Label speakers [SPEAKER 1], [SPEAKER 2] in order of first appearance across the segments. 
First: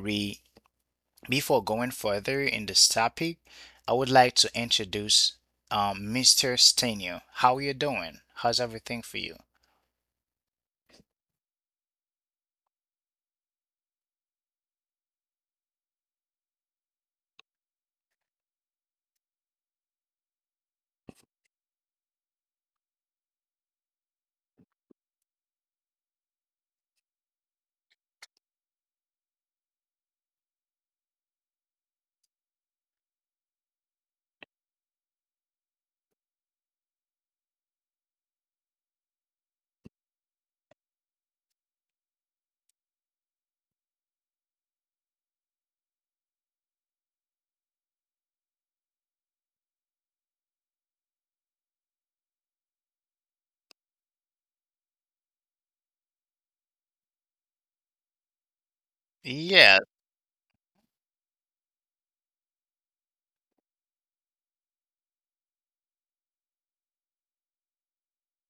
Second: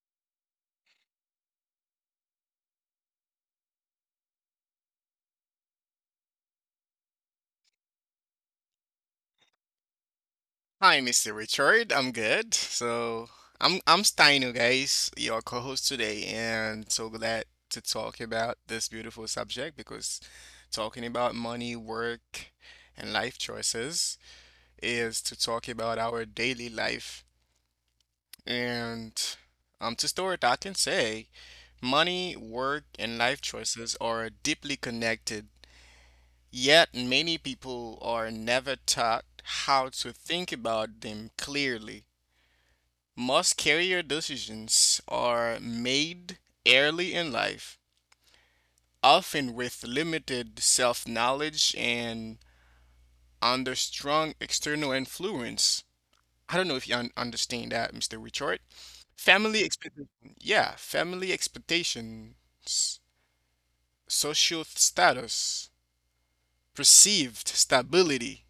[SPEAKER 1] we Before going further in this topic, I would like to introduce Mr. Stenio. How you doing? How's everything for you?
[SPEAKER 2] Hi, Mr. Richard. I'm good. So I'm Steino, guys, your co-host today, and so glad to talk about this beautiful subject because talking about money, work, and life choices is to talk about our daily life. And to start, I can say money, work, and life choices are deeply connected. Yet many people are never taught how to think about them clearly. Most career decisions are made early in life, often with limited self knowledge and under strong external influence. I don't know if you understand that, Mr. Richard. Family
[SPEAKER 1] Yeah,
[SPEAKER 2] expectation, yeah, family expectations, social status, perceived stability,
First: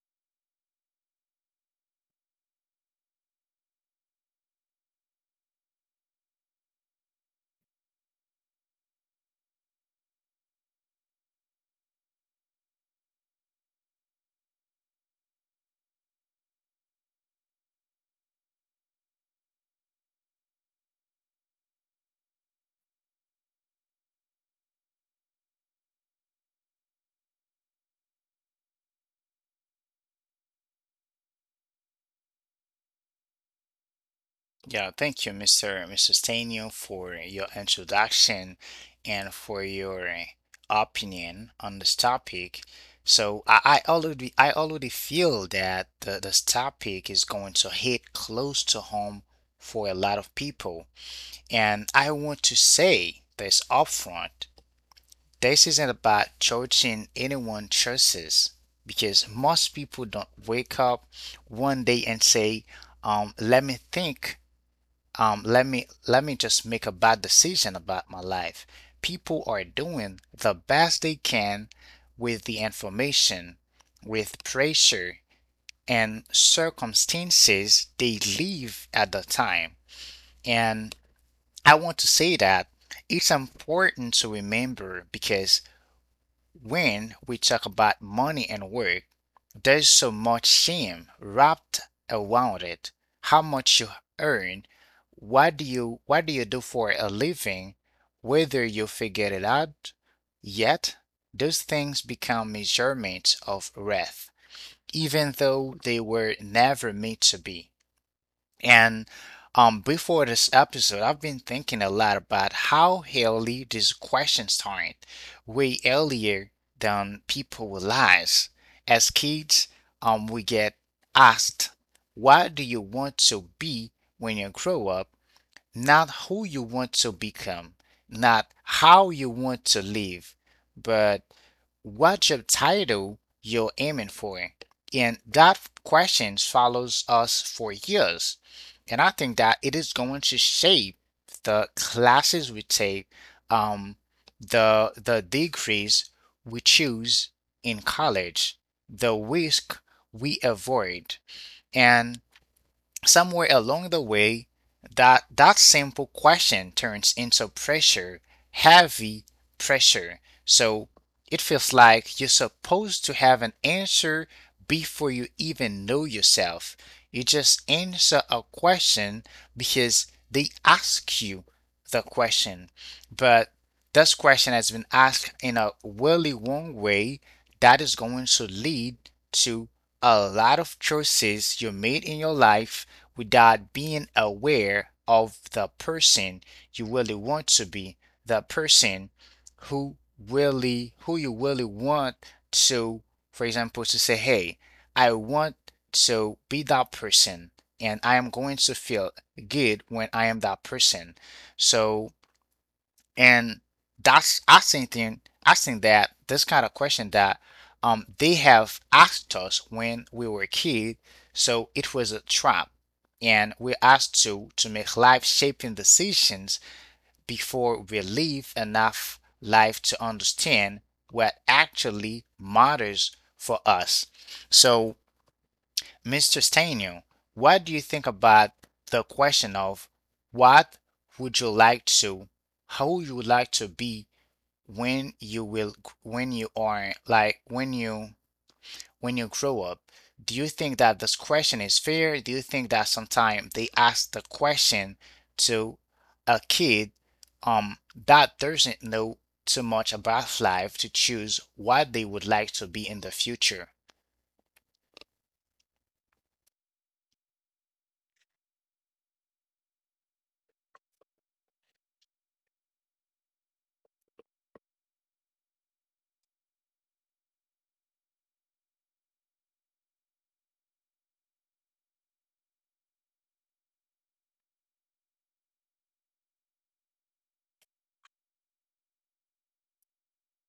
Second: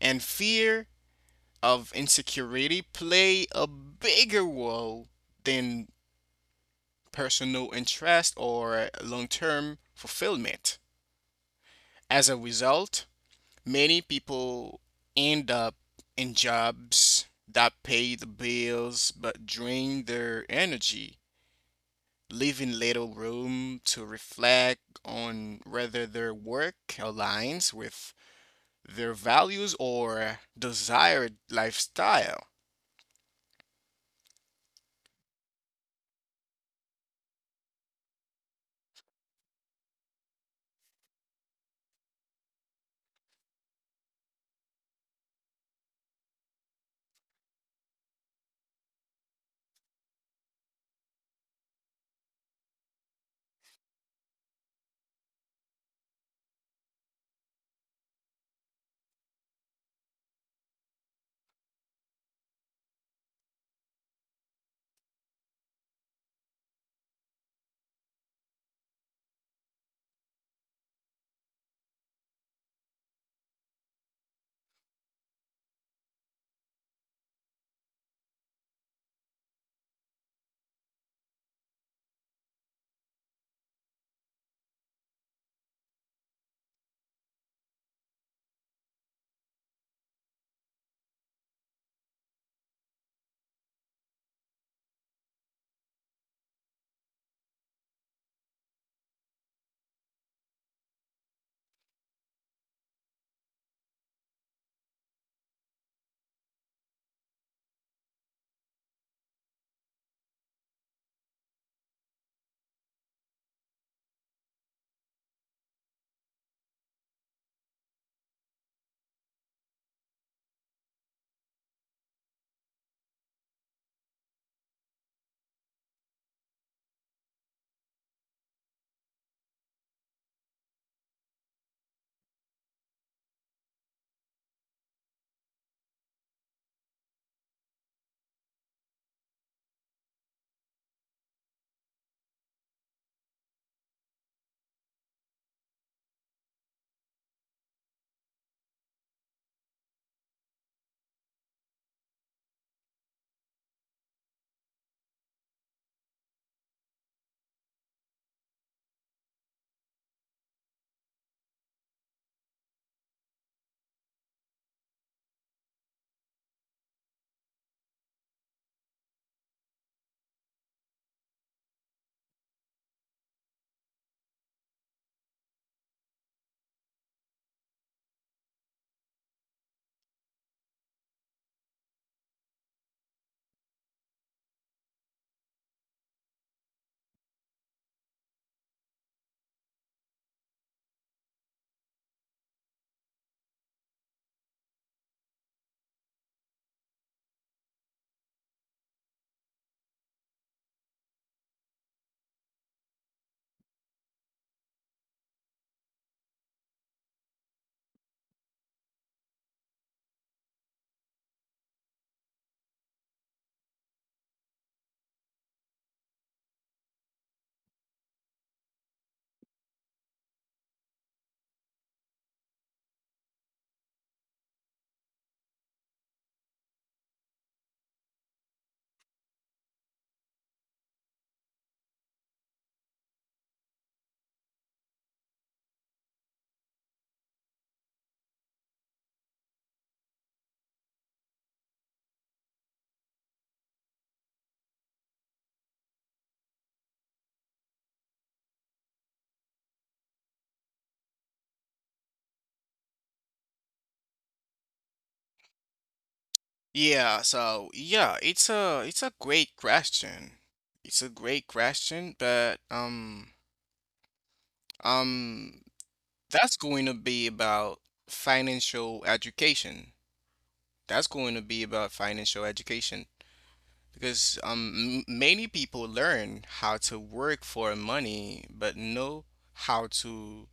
[SPEAKER 2] and fear of insecurity play a bigger role than personal interest or long term fulfillment. As a result, many people end up in jobs that pay the bills but drain their energy, leaving little room to reflect on whether their work aligns with their values or desired lifestyle.
[SPEAKER 1] yeah, thank you, Mr. Stanio, for your introduction and for your opinion on this topic. So I already feel that the, this topic is going to hit close to home for a lot of people. And I want to say this upfront. This isn't about judging anyone's choices because most people don't wake up one day and say, um, let me think let me just make a bad decision about my life. People are doing the best they can with the information, with pressure and circumstances they live at the time. And I want to say that it's important to remember because when we talk about money and work, there's so much shame wrapped around it. How much you earn, what do you do for a living, whether you figure it out yet, those things become measurements of worth, even though they were never meant to be. And before this episode, I've been thinking a lot about how early this question started, way earlier than people realize. As kids, we get asked, "What do you want to be when you grow up?" Not who you want to become, not how you want to live, but what job title you're aiming for. And that question follows us for years. And I think that it is going to shape the classes we take, um, the degrees we choose in college, the risk we avoid, and somewhere along the way, that simple question turns into pressure, heavy pressure. So it feels like you're supposed to have an answer before you even know yourself. You just answer a question because they ask you the question. But this question has been asked in a really wrong way that is going to lead to a lot of choices you made in your life without being aware of the person you really want to be, the person who who you really want to, for example, to say, "Hey, I want to be that person, and I am going to feel good when I am that person." So and that's I think then I think that this kind of question that they have asked us when we were a kid, so it was a trap, and we're asked to make life shaping decisions before we live enough life to understand what actually matters for us. So, Mr. Stanio, what do you think about the question of what would you like to, how you would like to be when you will when you are like when you grow up? Do you think that this question is fair? Do you think that sometimes they ask the question to a kid um that doesn't know too much about life to choose what they would like to be in the future?
[SPEAKER 2] So it's a great question. It's a great question, but um Um, that's going to be about financial education. That's going to be about financial education because m many people learn how to work for money but know how to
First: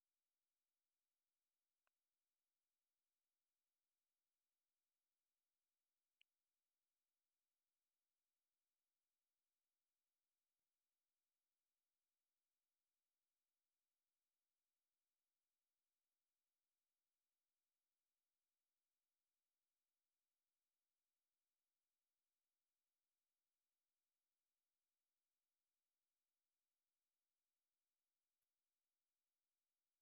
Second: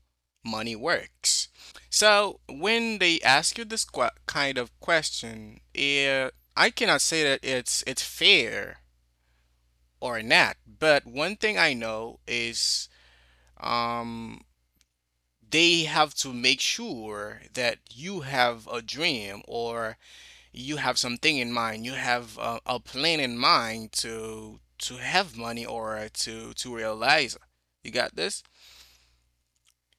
[SPEAKER 2] money works. So when they ask you this qu kind of question, I cannot say that it's fair or not, but one thing I know is. Um, they have to make sure that you have a dream or you have something in mind you have a plan in mind to have money or to realize you got this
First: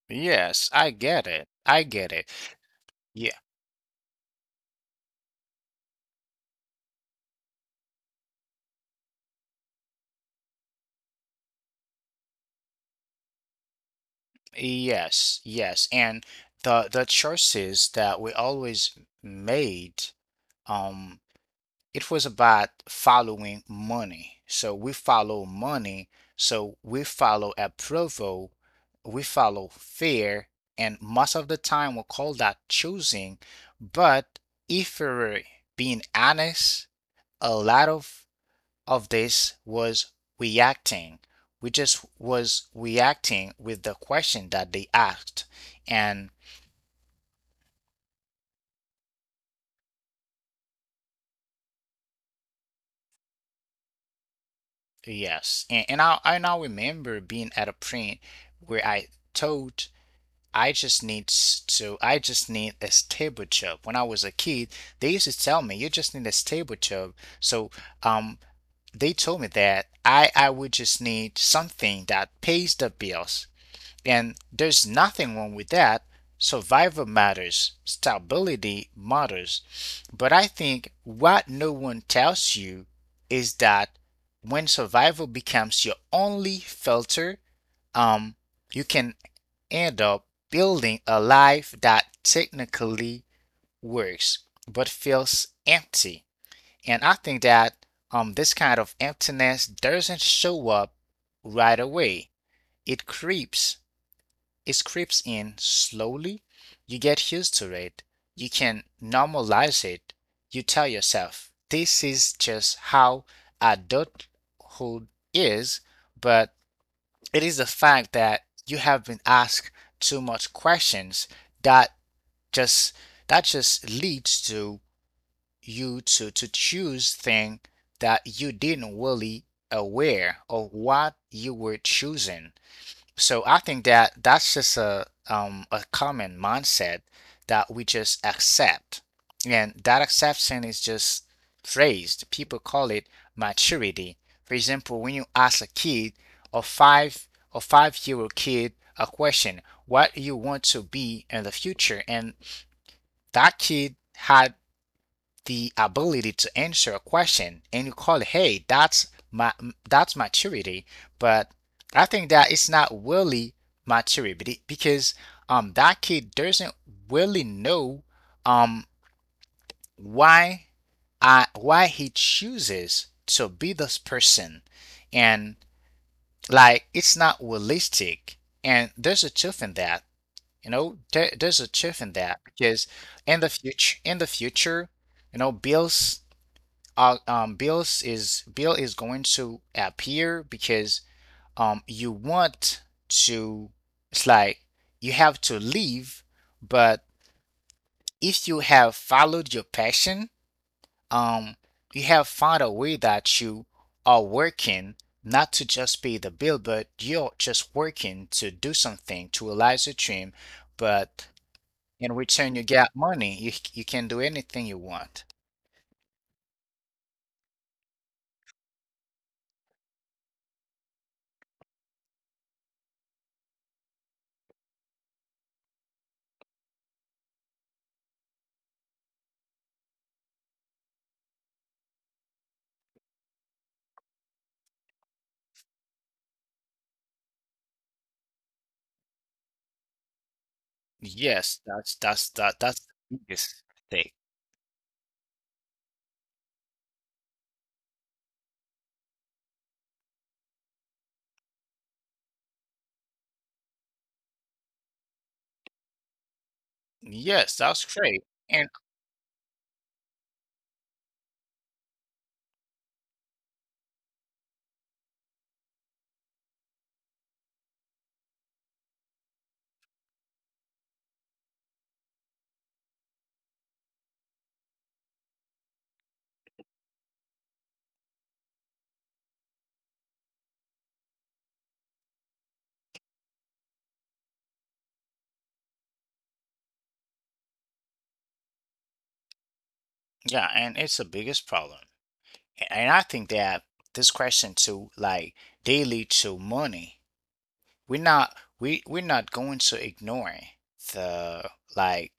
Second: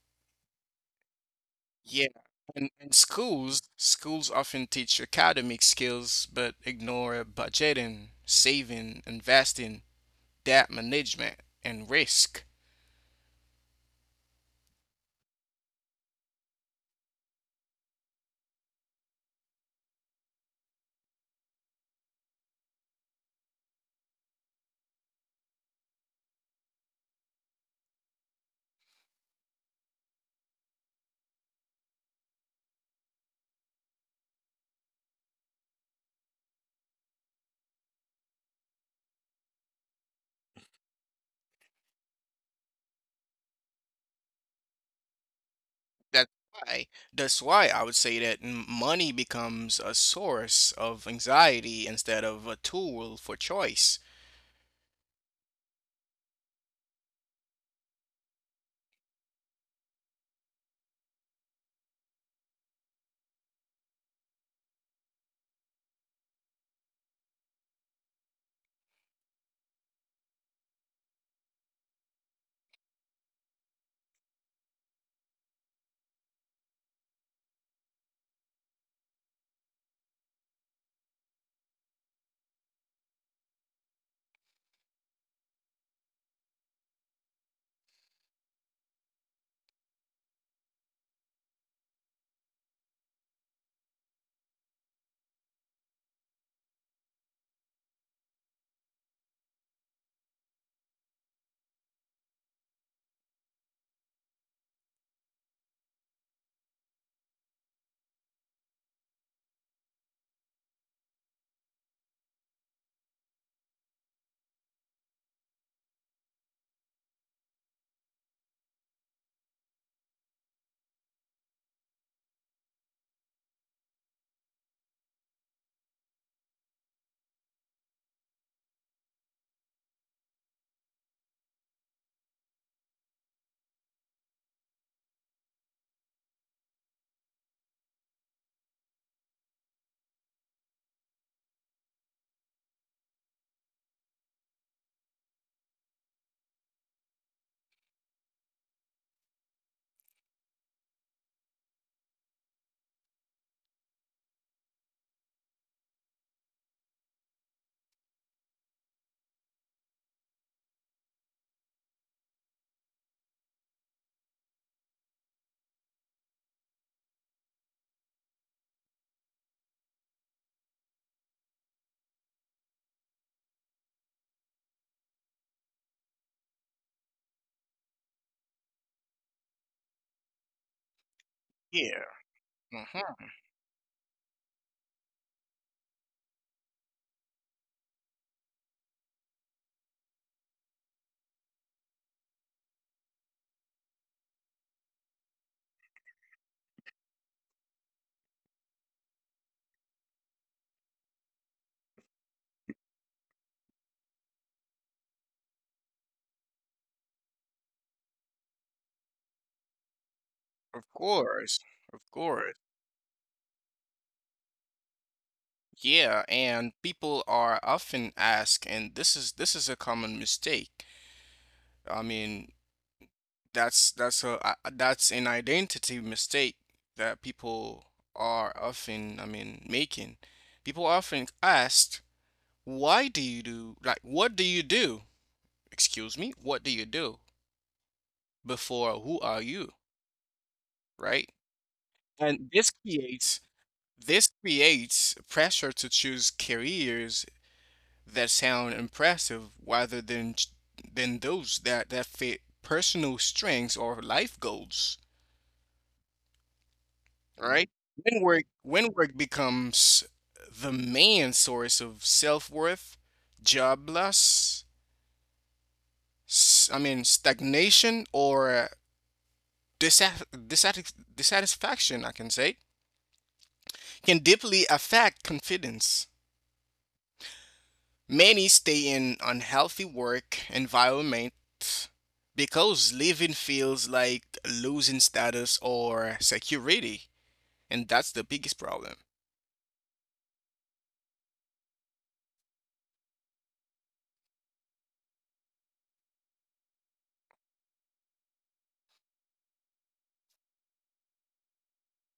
[SPEAKER 1] yes i get it i
[SPEAKER 2] yeah
[SPEAKER 1] get it
[SPEAKER 2] and, and
[SPEAKER 1] Yeah.
[SPEAKER 2] schools schools often teach academic skills but ignore budgeting saving investing debt management and risk.
[SPEAKER 1] Yes, yes, and the choices that we always made, um it was about following money. So we follow money. So we follow approval. We follow fear. And most of the time, we call that choosing. But if we're being honest, a lot of, this was reacting. We just was reacting with the question that they asked. And
[SPEAKER 2] That's why. That's why I would say that money becomes a source of anxiety instead of a tool for choice.
[SPEAKER 1] yes, and I remember being at a print where I told I just need to, I just need a stable job. When I was a kid, they used to tell me, you just need a stable job. So, um, they told me that I would just need something that pays the bills. And there's nothing wrong with that. Survival matters, stability matters. But I think what no one tells you is that when survival becomes your only filter, um, you can end up building a life that technically works but feels empty. And I think that this kind of emptiness doesn't show up right away. It creeps, it creeps in slowly. You get used to it. You can normalize it. You tell yourself, this is just how adulthood is, but it is the fact that you have been asked too much questions that just that just leads to you to choose things that you didn't really aware of what you were choosing. So I think that that's just a common mindset that we just accept. And that acceptance is just phrased. People call it maturity. For example, when you ask a kid a five or five-year-old kid a question, what you want to be in the future, and that kid had the ability to answer a question and you call it, hey, that's maturity. But I think that it's not really maturity because that kid doesn't really know um why why he chooses to be this person, and like it's not realistic. And there's a truth in that, you know, there's a truth
[SPEAKER 2] Yeah.
[SPEAKER 1] in that
[SPEAKER 2] hmm
[SPEAKER 1] because in the future, you know, bills Bill is going to appear because you want to. It's like you have to leave, but if you have followed your passion, um, you have found a way that you are working not to just pay the bill, but you're just working to do something to realize your dream.
[SPEAKER 2] Of
[SPEAKER 1] But
[SPEAKER 2] course. Of
[SPEAKER 1] in
[SPEAKER 2] course.
[SPEAKER 1] return, you get money. You can do anything you want.
[SPEAKER 2] Yeah, and people are often asked, and this is a common mistake. I mean, that's an identity mistake that people are often, I mean, making. People often asked, why do you do like what do you do? Excuse me, what do you do? Before who are you, right? And this
[SPEAKER 1] That's the
[SPEAKER 2] creates
[SPEAKER 1] biggest thing.
[SPEAKER 2] pressure to choose careers that sound impressive rather than than those that fit personal strengths or life goals,
[SPEAKER 1] Yes,
[SPEAKER 2] right?
[SPEAKER 1] that's
[SPEAKER 2] When
[SPEAKER 1] great.
[SPEAKER 2] work
[SPEAKER 1] And
[SPEAKER 2] when work becomes the main source of self-worth, job loss, stagnation or dissatisfaction, I can say can deeply affect confidence. Many stay in unhealthy work environments because living feels like losing status or security, and that's the biggest problem.
[SPEAKER 1] yeah, and it's the biggest problem. A- And I think that this question too, like they lead to money. we're not we we're not going to ignore the like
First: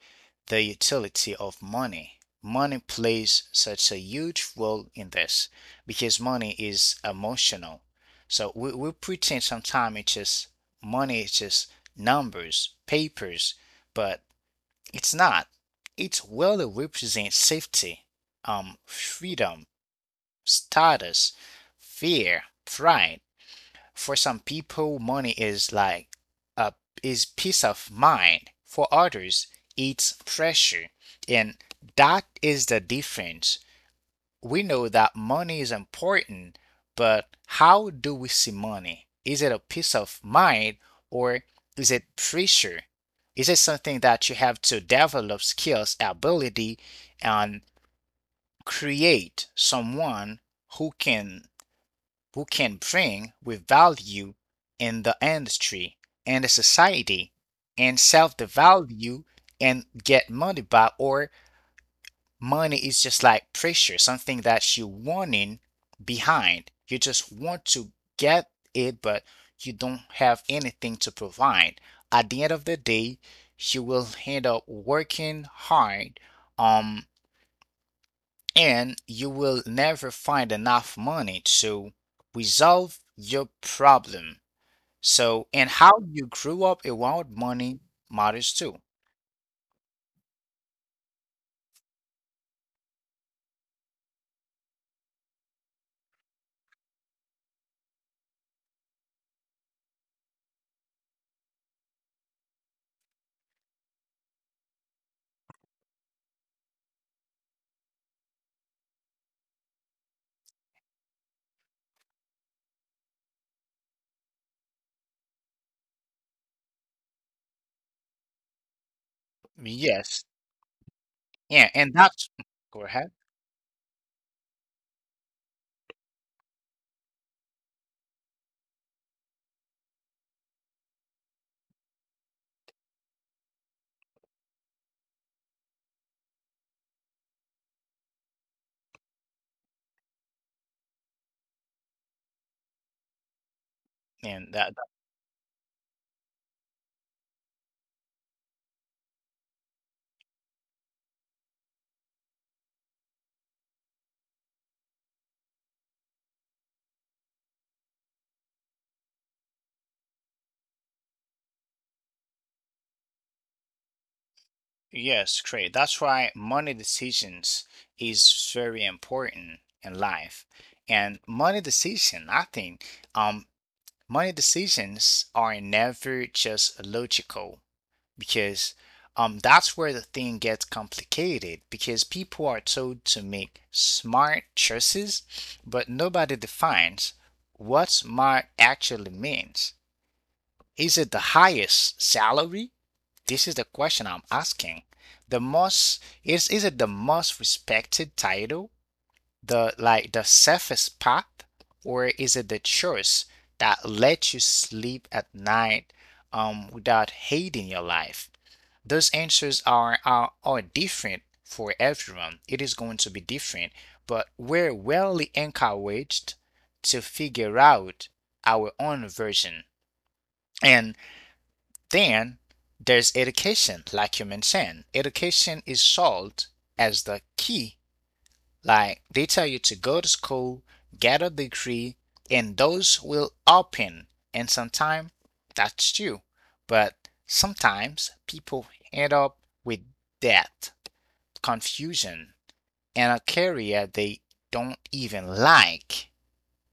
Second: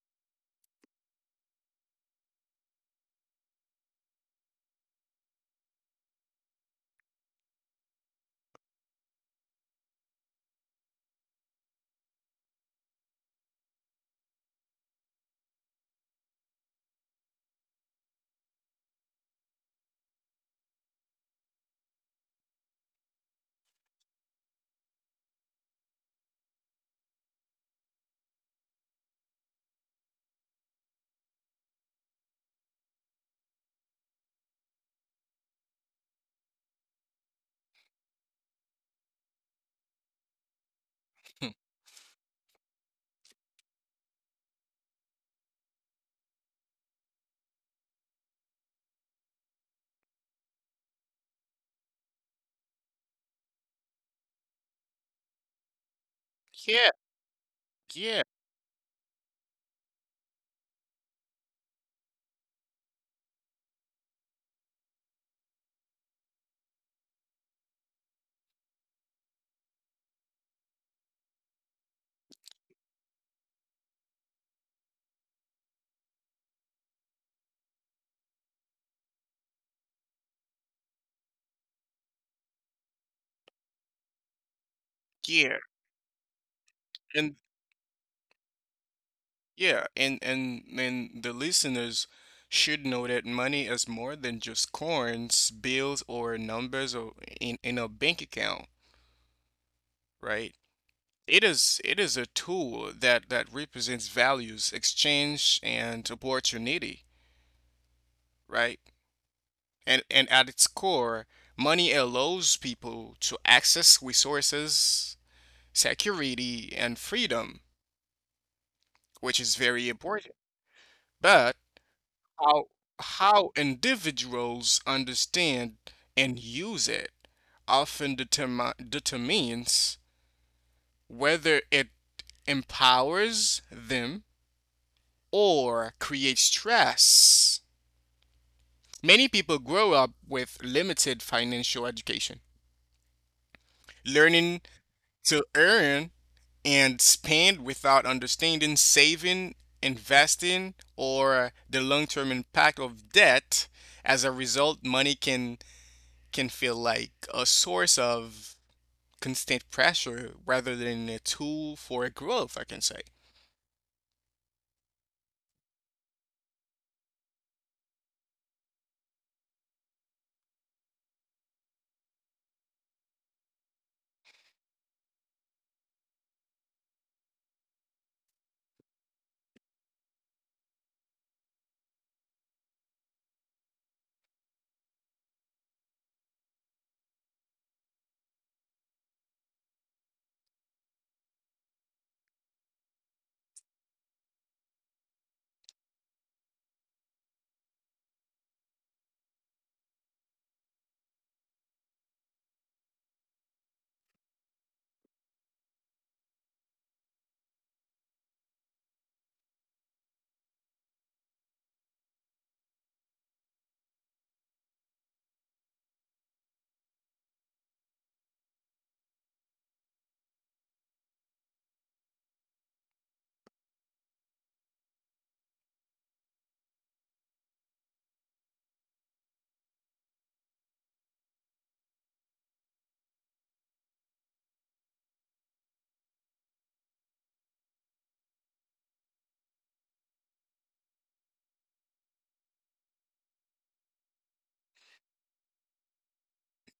[SPEAKER 1] the utility of money. Money plays such a huge role in this because money is emotional. So we pretend sometimes it's just money, it's just numbers, papers, but it's not. It really represents safety, freedom, status, fear, pride. For some people, money is like a is peace of mind. For others, it's pressure. And that is the difference. We know that money is important, but how do we see money? Is it a peace of mind or is it pressure? Is it something that you have to develop skills, ability, and create someone who can bring with value in the industry and the
[SPEAKER 2] Yeah,
[SPEAKER 1] society and
[SPEAKER 2] yeah,
[SPEAKER 1] sell the value and get money back? Or money is just like pressure, something that you're wanting behind, you just want to get it but you don't have anything to provide. At the end of the day, you will end up working hard, um and you will never find enough money to resolve your problem. So,
[SPEAKER 2] yeah,
[SPEAKER 1] and how you grew up
[SPEAKER 2] and
[SPEAKER 1] around money matters too.
[SPEAKER 2] yeah, and the listeners should know that money is more than just coins, bills, or numbers or in a bank account, right? It is a tool that represents values, exchange, and opportunity, right? And at its core, money allows people to access resources, security, and freedom, which is very
[SPEAKER 1] Yes.
[SPEAKER 2] important. But
[SPEAKER 1] Yeah, and that's—
[SPEAKER 2] how
[SPEAKER 1] go ahead.
[SPEAKER 2] how individuals understand and use it often determines whether it empowers them or create stress. Many people grow up with limited financial education, learning
[SPEAKER 1] And that, that-
[SPEAKER 2] to earn and spend without understanding saving, investing, or the long-term impact of debt. As a result, money can feel like a source of constant pressure rather than a tool for growth, I can say.
[SPEAKER 1] yes, great. That's why money decisions is very important in life. And money decision, I think, um, money decisions are never just logical, because that's where the thing gets complicated because people are told to make smart choices, but nobody defines what smart actually means. Is it the highest salary? This is the question I'm asking. The most Is it the most respected title? The safest path, or is it the choice that lets you sleep at night without hating your life? Those answers are different for everyone. It is going to be different, but we're well encouraged to figure out our own version. And then there's education, like you mentioned. Education is sold as the key. Like they tell you to go to school, get a degree, and those will open. And sometimes that's true. But sometimes people end up with debt, confusion, and a career they don't even like.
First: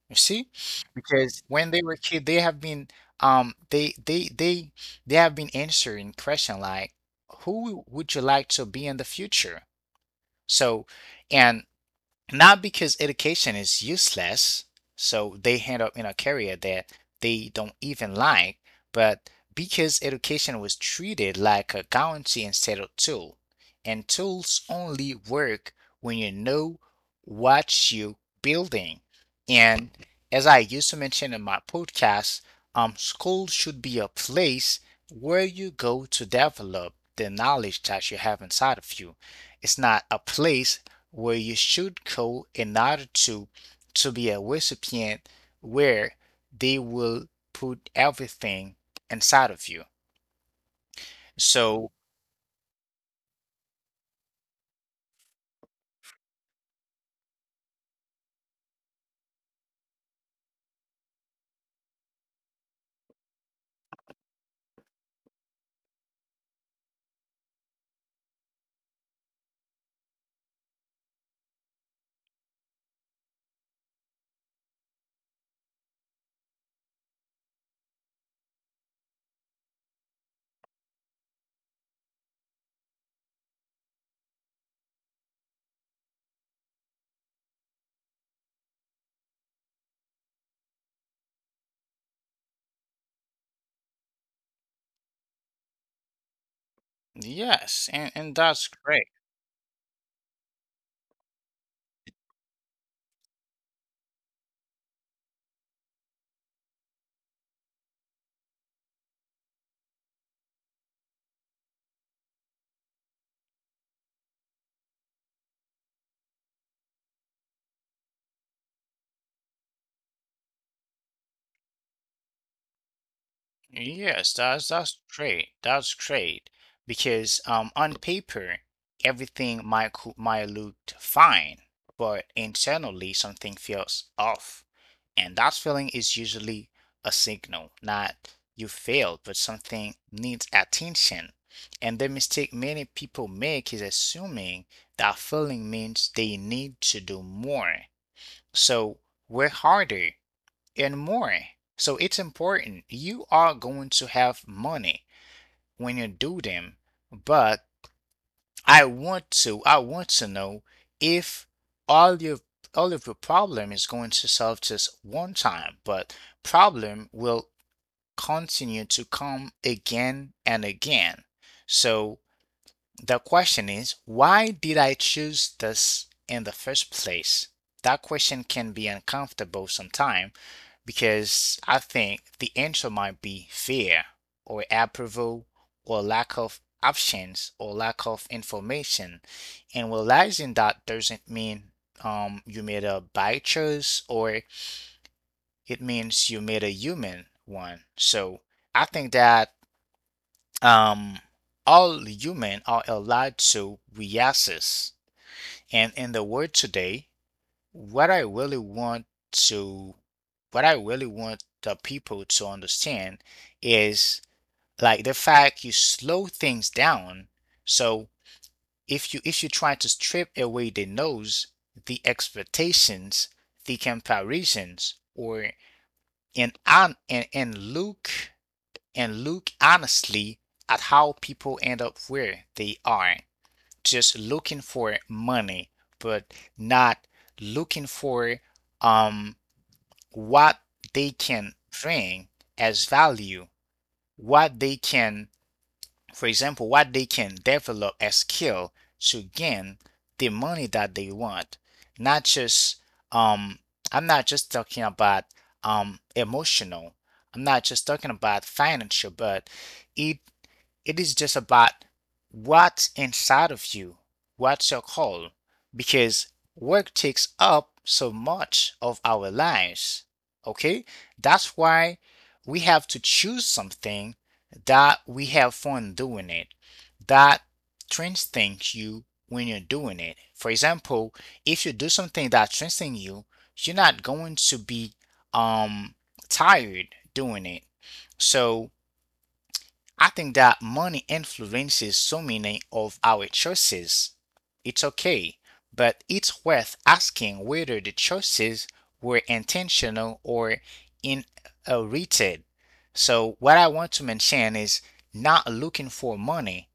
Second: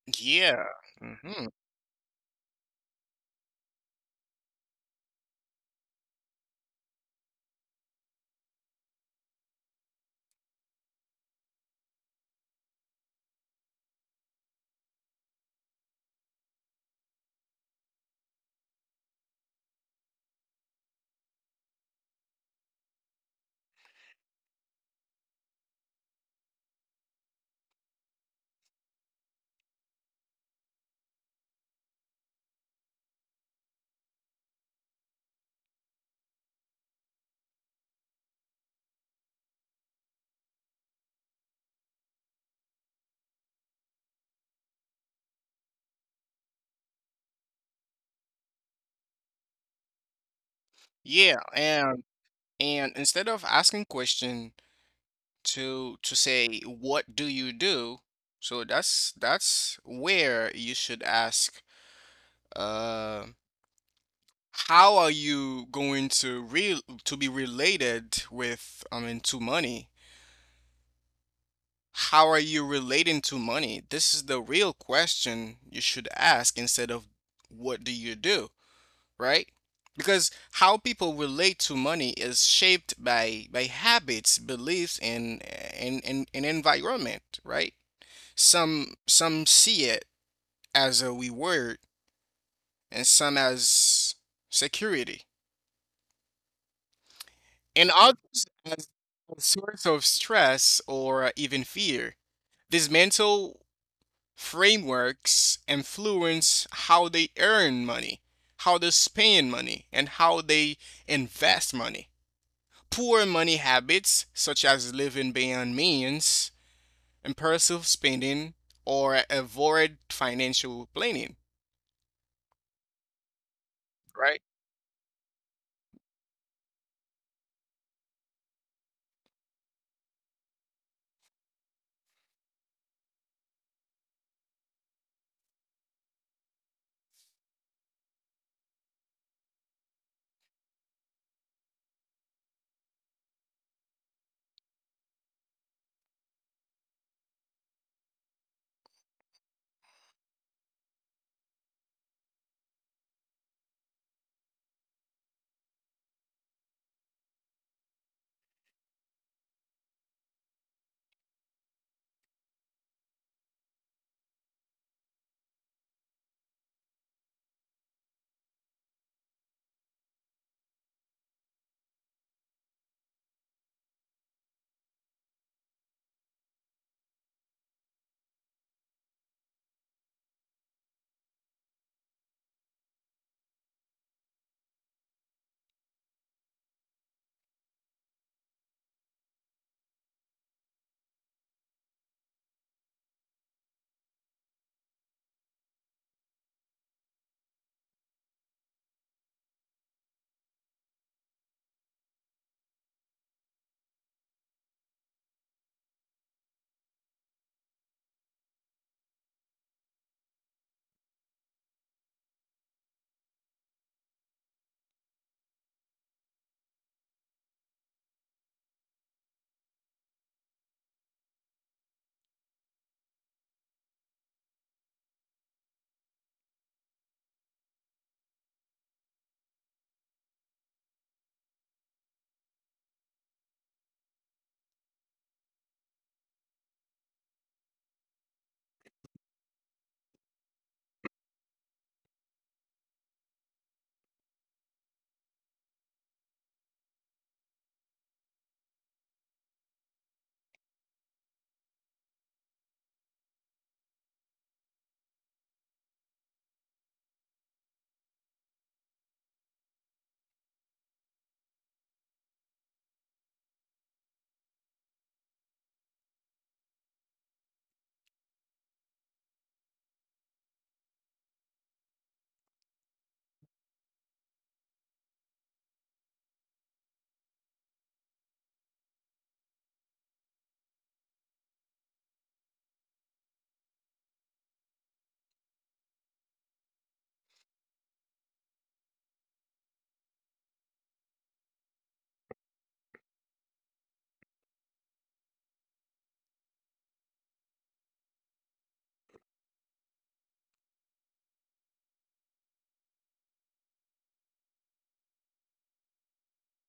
[SPEAKER 1] You see?
[SPEAKER 2] Yeah,
[SPEAKER 1] Because
[SPEAKER 2] hmm
[SPEAKER 1] when they were kid, they have been um they they they they have been answering question like, who would you like to be in the future? So and not because education is useless, so they end up in a career that they don't even like, but because education was treated like a guarantee instead of tool. And tools only work when you know what you're building. And as I used to mention in my podcast, school should be a place where you go to develop the knowledge that you have inside of you. It's not a place where you should go in order to be a recipient where they will put everything inside of you.
[SPEAKER 2] Yeah,
[SPEAKER 1] So,
[SPEAKER 2] and instead of asking question to say what do you do, so that's where you should ask uh how are you going to re to be related with, I mean, to money. How are you relating to money? This is the real question you should ask instead of what do you do, right? Because how people relate to money is shaped by habits beliefs and and environment, right? Some see it as a reward and some as security, and
[SPEAKER 1] yes, and,
[SPEAKER 2] others
[SPEAKER 1] and
[SPEAKER 2] as
[SPEAKER 1] that's great.
[SPEAKER 2] a source of stress or even fear. These mental frameworks influence how they earn money, how they spend money, and how they invest money. Poor money habits, such as living beyond means, impulsive spending, or avoid financial planning, right?
[SPEAKER 1] Yes, that's great. That's great because on paper everything might look fine, but internally something feels off, and that feeling is usually a signal not you failed, but something needs attention. And the mistake many people make is assuming that feeling means they need to do more. So we're harder and more. So it's important. You are going to have money when you do them, but I want to know if all your all of your problem is going to solve just one time, but problem will continue to come again and again. So the question is, why did I choose this in the first place? That question can be uncomfortable sometimes because I think the answer might be fear or approval or lack of options or lack of information. And realizing that doesn't mean you made a bad choice or it means you made a human one. So I think that um, all humans are allowed to reassess. And in the world today, what I really want to, what I really want the people to understand is like the fact you slow things down. So if you try to strip away the nose, the expectations, the comparisons, or and and look honestly at how people end up where they are, just looking for money, but not looking for um, what they can bring as value, what they can, for example, what they can develop as skill to gain the money that they want. Not just, um, I'm not just talking about emotional. I'm not just talking about financial, but it it is just about what's inside of you, what's your call, because work takes up so much of our lives. Okay? That's why we have to choose something that we have fun doing it, that strengthens you when you're doing it. For example, if you do something that strengthens you, you're not going to be um tired doing it. So I think that money influences so many of our choices. It's okay, but it's worth asking whether the choices were intentional or inherited. So, what I want to mention is not looking for money,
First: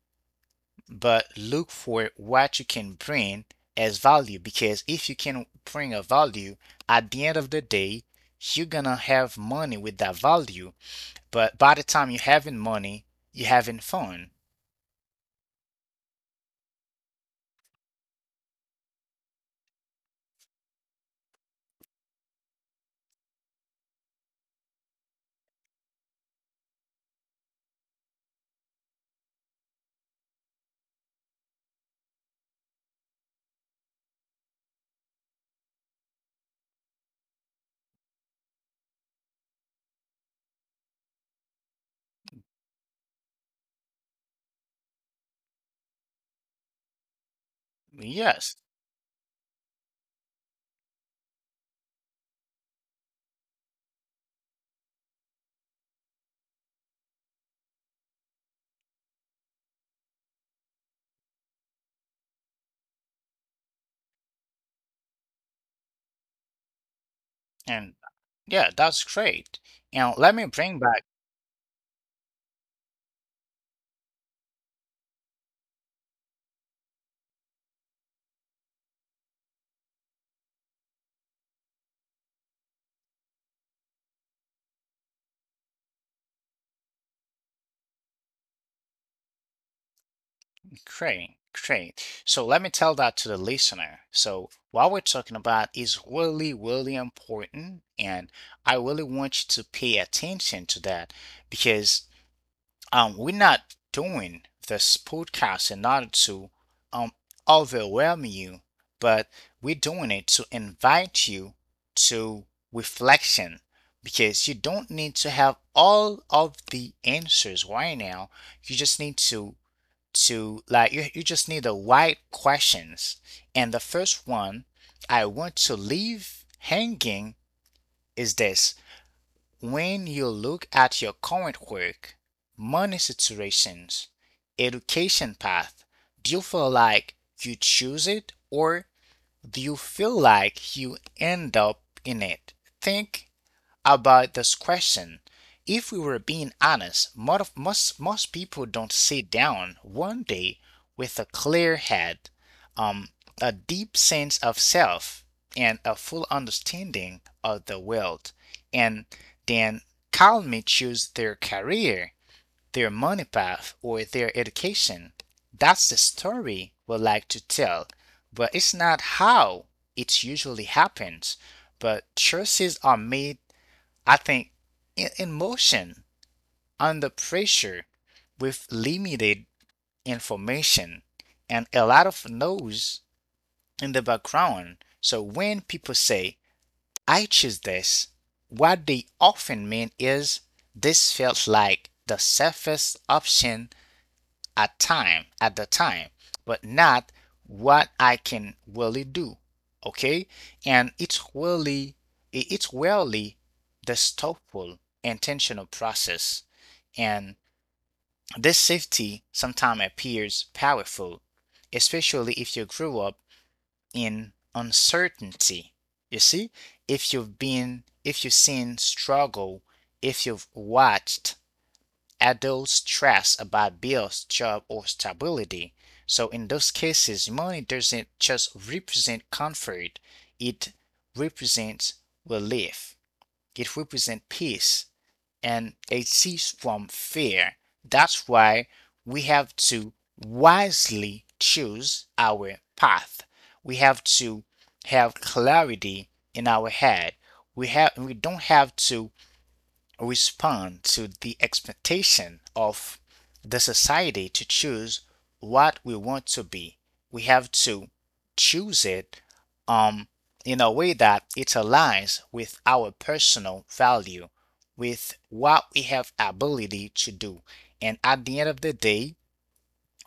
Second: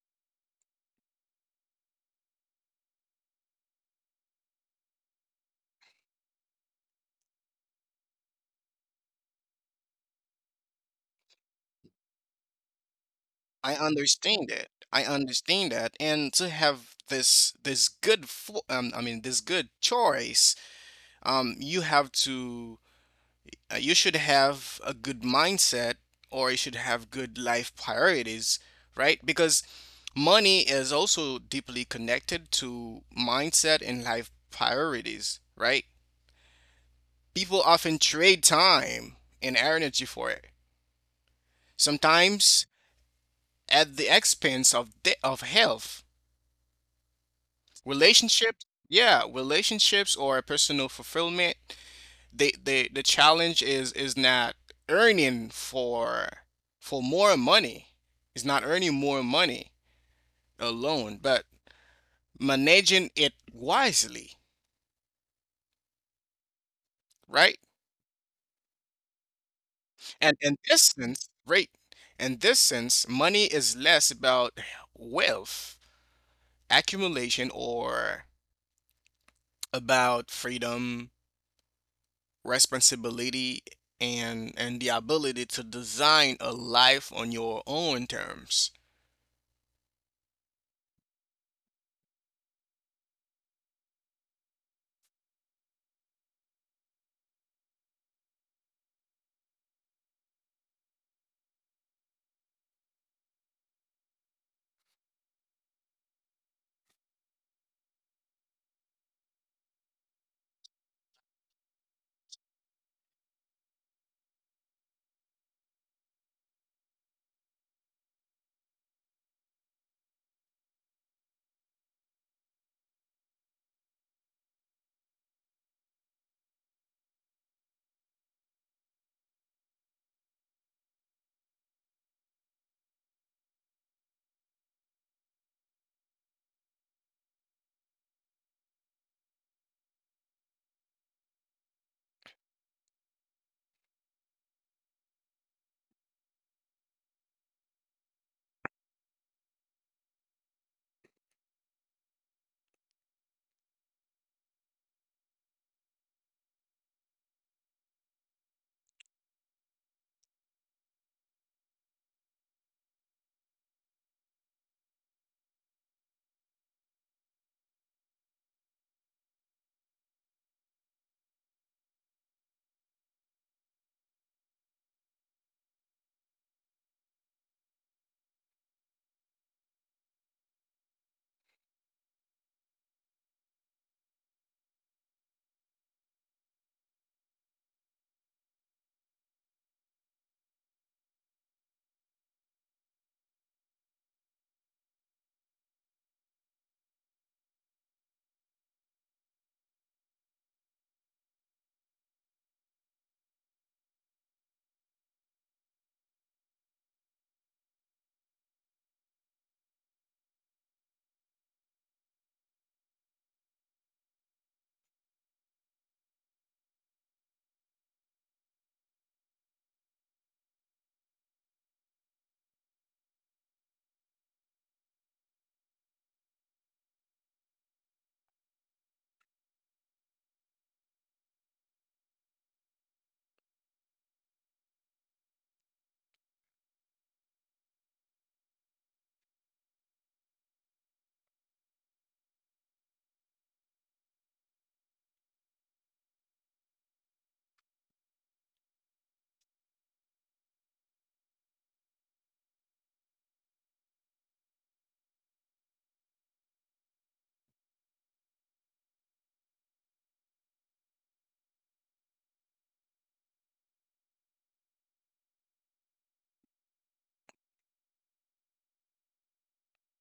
[SPEAKER 1] but look for what you can bring as value. Because if you can bring a value at the end of the day, you're gonna have money with that value but by the time you're having money, you're
[SPEAKER 2] I
[SPEAKER 1] having fun.
[SPEAKER 2] understand that. I understand that. And to have this this good fo- I mean this good choice, you have to you should have a good mindset or you should have good life priorities, right? Because money is also deeply connected to mindset and life priorities, right? People often trade time and energy for it. Sometimes at the expense of health,
[SPEAKER 1] Yes.
[SPEAKER 2] relationships, yeah, relationships or personal fulfillment, they the challenge is not earning for more money. It's not earning more money alone, but managing it wisely, right?
[SPEAKER 1] And yeah, that's great. And let
[SPEAKER 2] And
[SPEAKER 1] me
[SPEAKER 2] in
[SPEAKER 1] bring
[SPEAKER 2] this
[SPEAKER 1] back.
[SPEAKER 2] sense, right? In this sense, money is less about wealth accumulation or about freedom, responsibility, and the ability to design a life on your own terms.
[SPEAKER 1] Great, great. So let me tell that to the listener. So what we're talking about is really, really important. And I really want you to pay attention to that because we're not doing this podcast in order to um, overwhelm you, but we're doing it to invite you to reflection because you don't need to have all of the answers right now. You just need you just need the right questions. And the first one I want to leave hanging is this when you look at your current work, money situations, education path, do you feel like you choose it or do you feel like you end up in it? Think about this question. If we were being honest, most people don't sit down one day with a clear head, um, a deep sense of self, and a full understanding of the world, and then calmly choose their career, their money path, or their education. That's the story we like to tell, but it's not how it usually happens but choices are made I think in, motion, under pressure, with limited information and a lot of noise in the background. So when people say, I choose this, what they often mean is, this felt like the safest option at the time but not what I can really do. Okay. And it's really the thoughtful intentional process and this safety sometimes appears powerful especially if you grew up in uncertainty. You see, if you've seen struggle, if you've watched adult stress about bills, job, or stability. So in those cases, money doesn't just represent comfort, it represents relief. It represents peace and a cease from fear. That's why we have to wisely choose our path. We have to have clarity in our head. We don't have to respond to the expectation of the society to choose what we want to be. We have to choose it, um, in a way that it aligns with our personal value, with what we have ability to do. And at the end of the day,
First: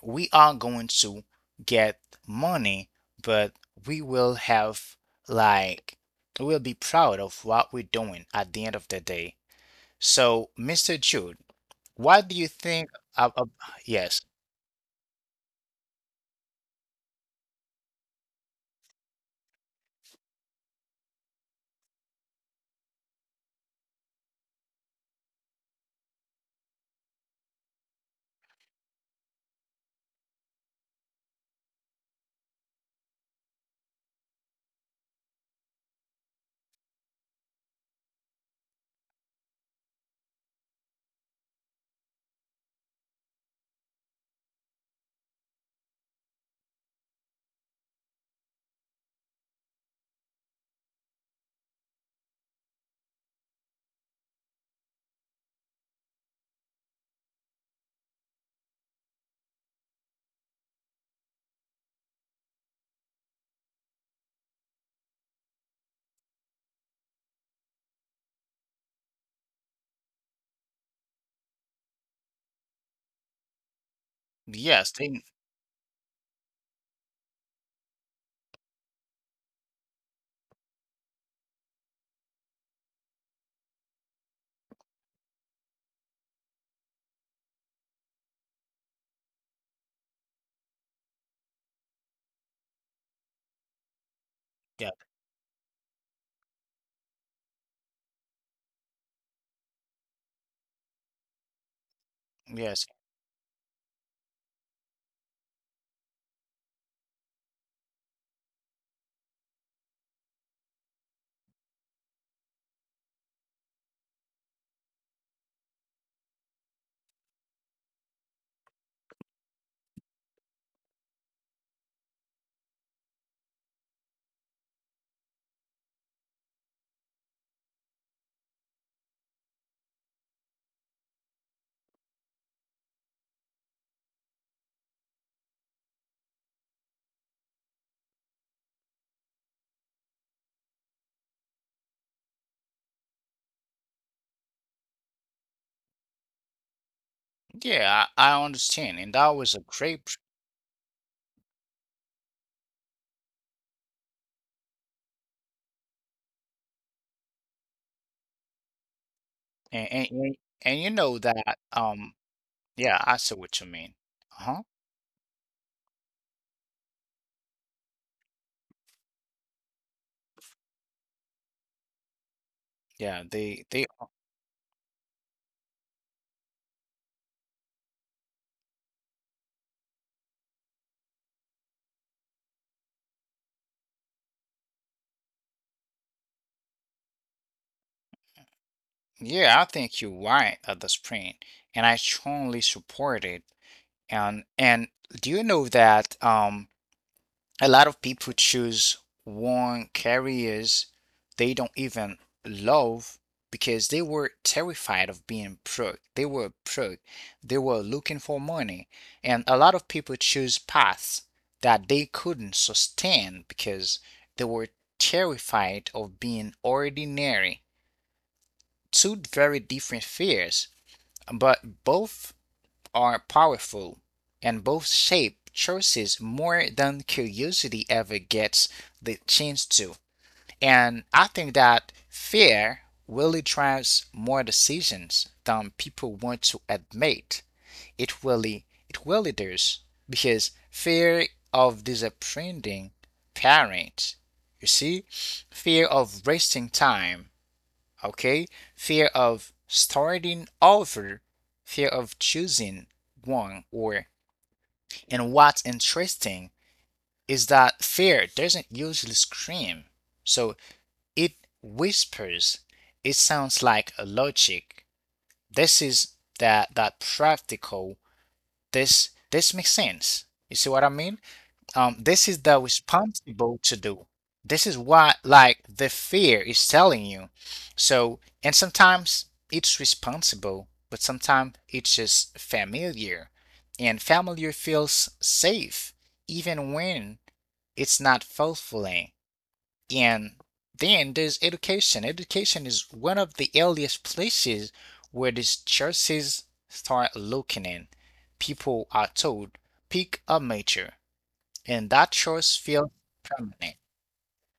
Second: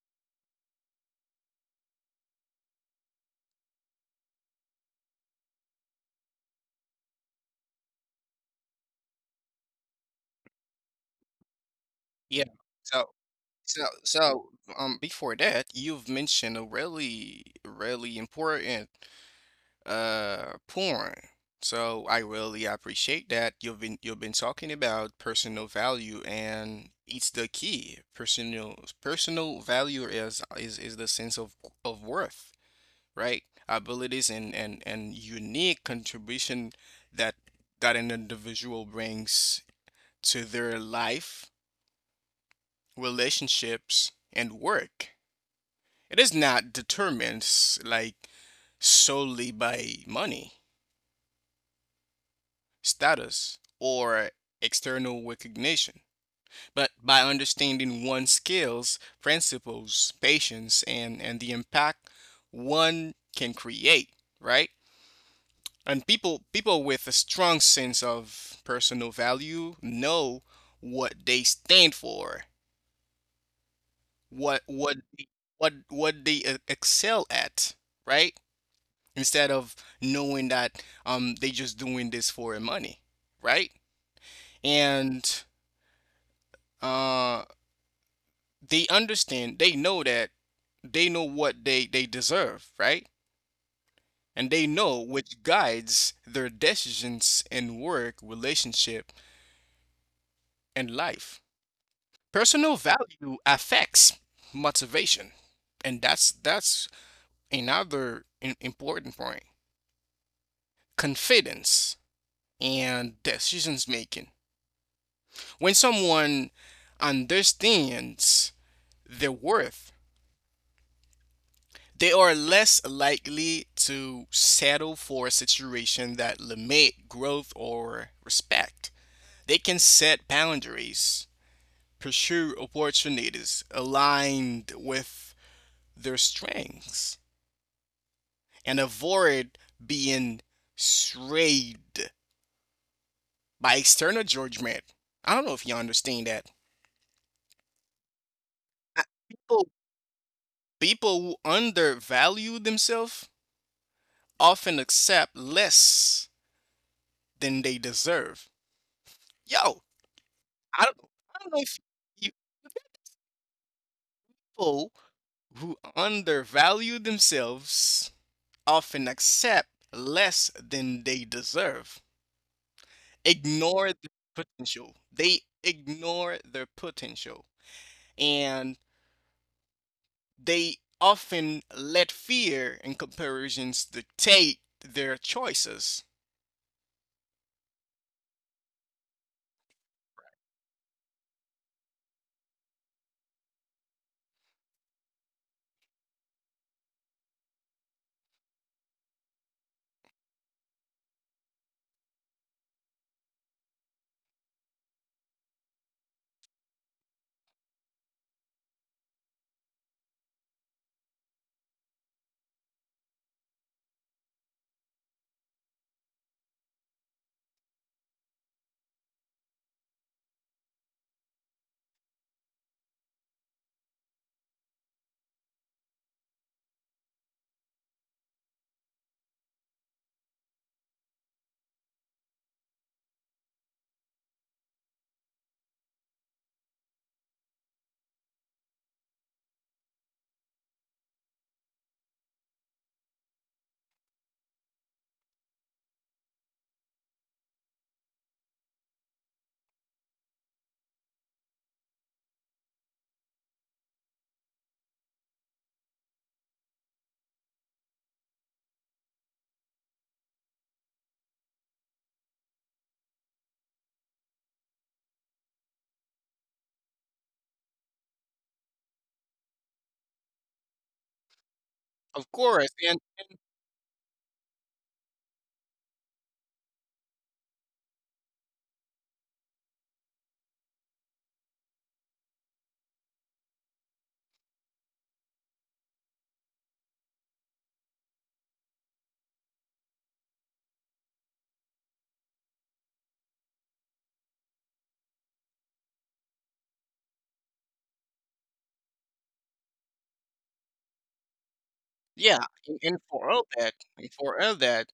[SPEAKER 1] we are going to get money, but we will have, like, we'll be proud of what we're doing at the end of the day. So, Mr. Jude, what do
[SPEAKER 2] Yeah.
[SPEAKER 1] you think
[SPEAKER 2] So
[SPEAKER 1] of.
[SPEAKER 2] so
[SPEAKER 1] Yes.
[SPEAKER 2] so um before that, you've mentioned a really really important point. So I really appreciate that you've been talking about personal value and it's the key. Personal value is the sense of worth, right? Abilities and and unique contribution that that an individual brings to their life, relationships, and work. It is not determined like solely by money, status, or external recognition, but by understanding one's skills, principles, patience, and the impact one can create, right? And people with a strong sense of personal value know what they stand for, what
[SPEAKER 1] Yes,
[SPEAKER 2] what
[SPEAKER 1] thing.
[SPEAKER 2] what they excel at, right? Instead of knowing that they just doing this for money, right? And uh they understand they know that they know what they deserve, right? And they
[SPEAKER 1] Yeah.
[SPEAKER 2] know which guides their decisions in work, relationship, and life. Personal
[SPEAKER 1] Yes.
[SPEAKER 2] value affects motivation, and that's another important point. Confidence and decisions making. When someone understands their worth, they are less likely to settle for a situation that limit growth or respect. They can set boundaries, pursue opportunities aligned with their strengths, and avoid being swayed by external judgment. I don't know if you understand that.
[SPEAKER 1] Yeah, I
[SPEAKER 2] I-
[SPEAKER 1] understand, and that was
[SPEAKER 2] People,
[SPEAKER 1] a great.
[SPEAKER 2] people who undervalue themselves often accept less than they deserve. Yo,
[SPEAKER 1] And
[SPEAKER 2] I don't,
[SPEAKER 1] and you know
[SPEAKER 2] I don't know if
[SPEAKER 1] that,
[SPEAKER 2] you
[SPEAKER 1] yeah, I see what you mean. Uh-huh.
[SPEAKER 2] people who undervalue themselves often accept less than they deserve,
[SPEAKER 1] Yeah,
[SPEAKER 2] ignore
[SPEAKER 1] they
[SPEAKER 2] their
[SPEAKER 1] they
[SPEAKER 2] potential. They ignore their potential. And they often let fear and comparisons dictate their choices.
[SPEAKER 1] Yeah, I think you're right at this point, and I strongly support it. And do you know that a lot of people choose one careers they don't even love because they were terrified of being broke. They were broke. They were looking for money. And a lot of people choose paths that they couldn't sustain because they were terrified of being ordinary. Two very different fears, but both are powerful, and both shape choices more than curiosity ever gets the chance to. And I think that fear really drives more decisions than people want to admit. It really does, because fear of disappointing parents, you see, fear of wasting time. Okay? Fear of starting over, fear of choosing wrong or and what's interesting is that fear doesn't usually scream. So it whispers. It sounds like a logic. This is that practical. This makes sense. You see what I mean?
[SPEAKER 2] Of course,
[SPEAKER 1] This is
[SPEAKER 2] and
[SPEAKER 1] the responsible to do. This is what like the fear is telling you. So, and sometimes it's responsible, but sometimes it's just familiar. And familiar feels safe even when it's not fulfilling. And then there's education. Education is one of the earliest places where these choices start looking in. People are told, pick a major and that
[SPEAKER 2] yeah, and,
[SPEAKER 1] choice
[SPEAKER 2] and
[SPEAKER 1] feels
[SPEAKER 2] for all that, and
[SPEAKER 1] permanent.
[SPEAKER 2] for all that,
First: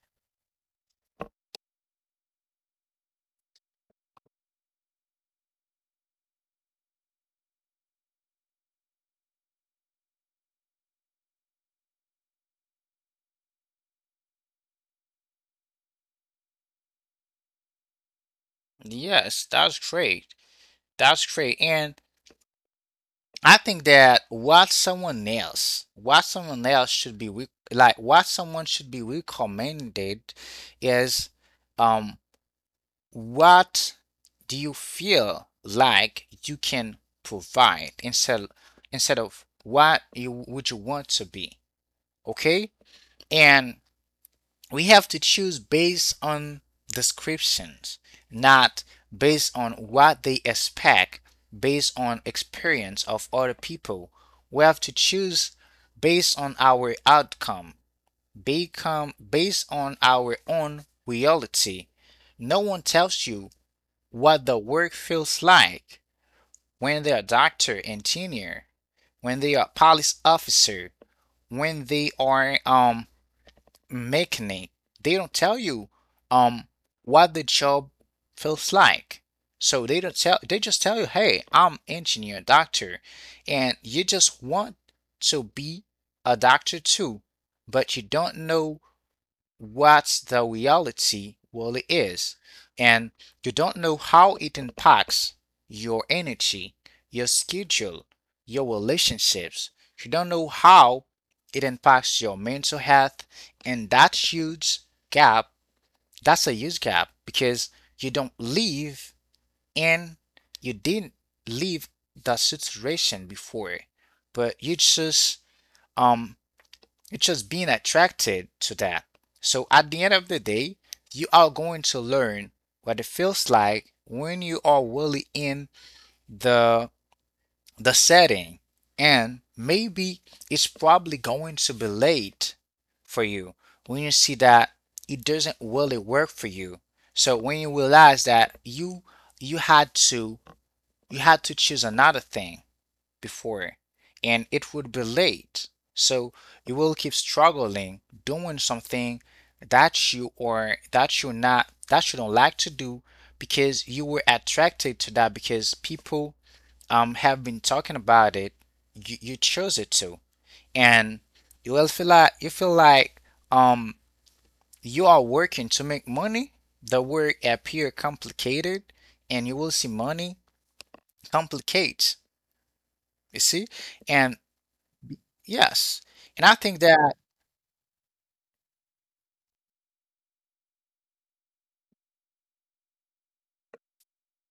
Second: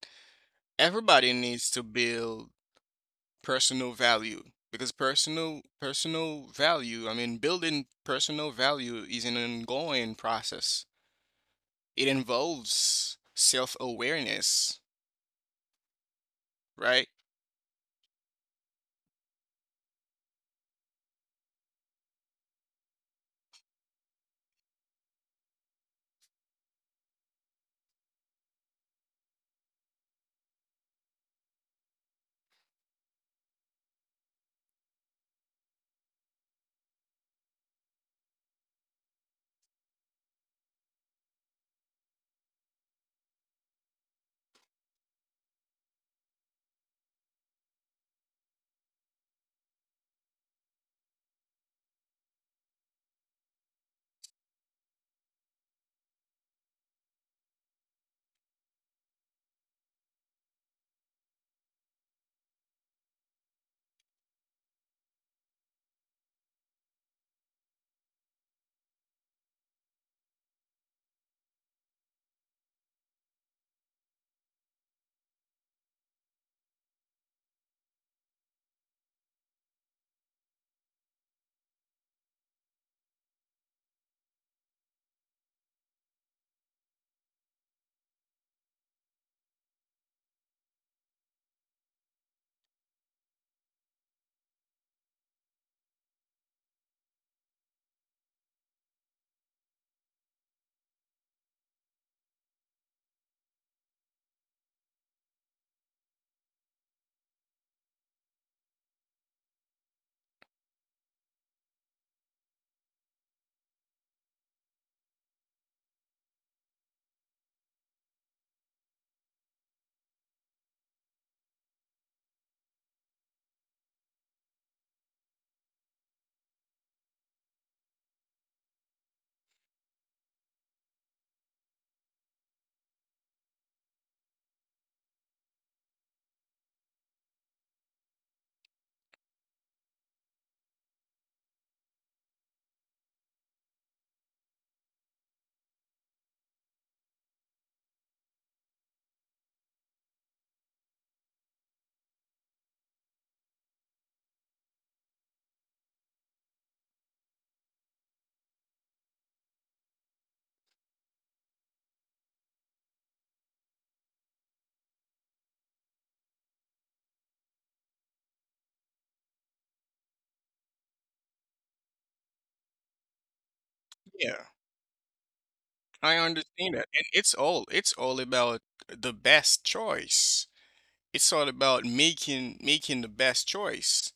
[SPEAKER 2] everybody needs to build personal value because personal personal value, I mean, building personal value is an ongoing process. It involves self-awareness, right?
[SPEAKER 1] Yes, that's great. That's great. And I think that what someone should be recommended is um what do you feel like you can provide instead of what you want to be, okay? And we have to choose based on descriptions, not based on what they expect, based on experience of other people. We have to choose based on our outcome, become based on our own reality. No one tells you what the work feels like when they are doctor, engineer, when they are police officer, when they are making it. They don't tell you um what the job feels like. So they don't tell they just tell you, hey, I'm engineer, doctor, and you just want to be a doctor too, but you don't know what's the reality really is, and you don't know how it impacts your energy, your schedule, your relationships. You don't know how it impacts your mental health, and that's huge gap. That's a huge gap because you don't live in, you didn't live the situation before, but you just um it's just being attracted to that. So at the end of the day, you are going to learn what it feels like when you are really in the the setting. And maybe it's probably going to be late for you when you see that it doesn't really work for you. So when you realize that you had to you had to choose another thing before and it would be late. So you will keep struggling doing something that you don't like to do because you were attracted to that because people have been talking about it. You chose it to, and you will feel like um you are working to make money. The work appear complicated, and you will see money complicates. You see, and
[SPEAKER 2] Yeah,
[SPEAKER 1] Yes. And
[SPEAKER 2] I
[SPEAKER 1] I think
[SPEAKER 2] understand
[SPEAKER 1] that
[SPEAKER 2] that, and it's all about the best choice. It's all about making the best choice,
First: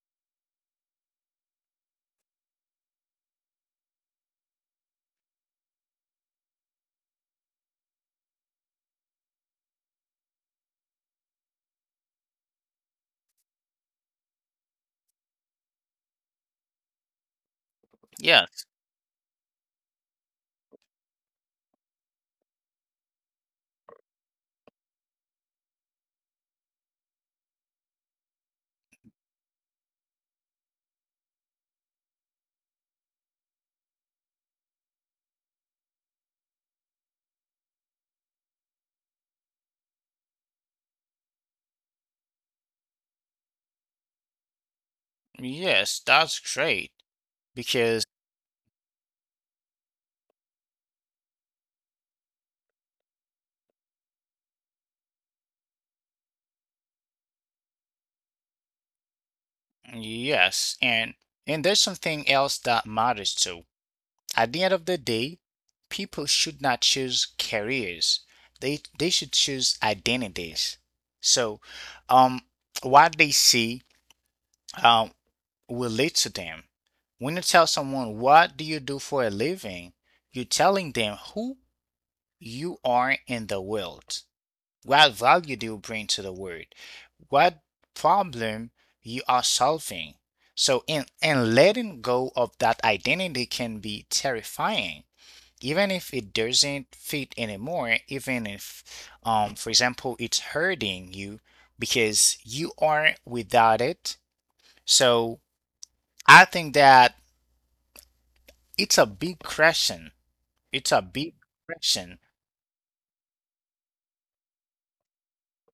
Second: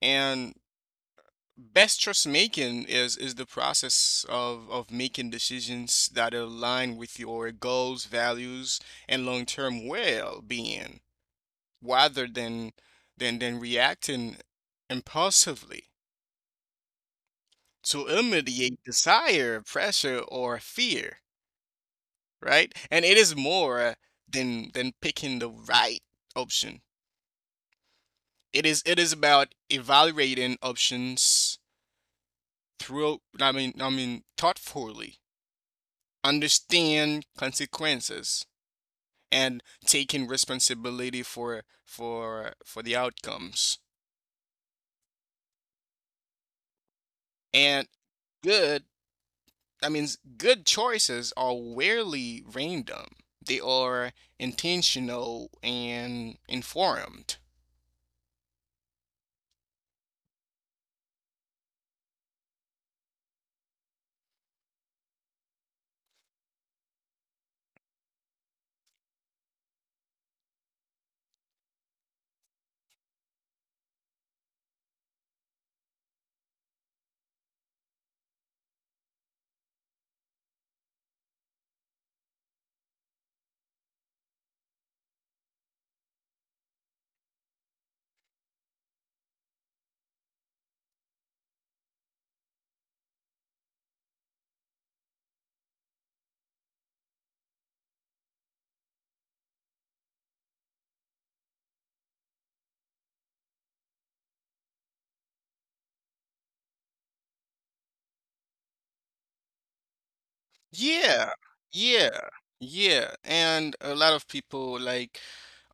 [SPEAKER 2] and best choice making is the process of making decisions that align with your goals, values, and long-term well-being rather than reacting impulsively to
[SPEAKER 1] yes,
[SPEAKER 2] immediate desire, pressure, or fear, right? And it is more than picking the right option. It is about evaluating options through, I mean, I mean, thoughtfully understand consequences and taking responsibility for the outcomes.
[SPEAKER 1] yes, that's great
[SPEAKER 2] And
[SPEAKER 1] because
[SPEAKER 2] good I mean good choices are rarely random. They are intentional and informed.
[SPEAKER 1] yes, and there's something else that matters too. At the end of the day, people should not choose careers. They should choose identities. So, um, what they see um will lead to them. When you tell someone, "What do you do for a living?" you're telling them who you are in the world. What value do you bring to the world? What problem you are solving? So in and letting go of that identity can be terrifying, even if it doesn't fit anymore, even if for example it's hurting you because you are without it. So I think that it's a big question. It's a
[SPEAKER 2] yeah
[SPEAKER 1] big question.
[SPEAKER 2] yeah yeah and a lot of people like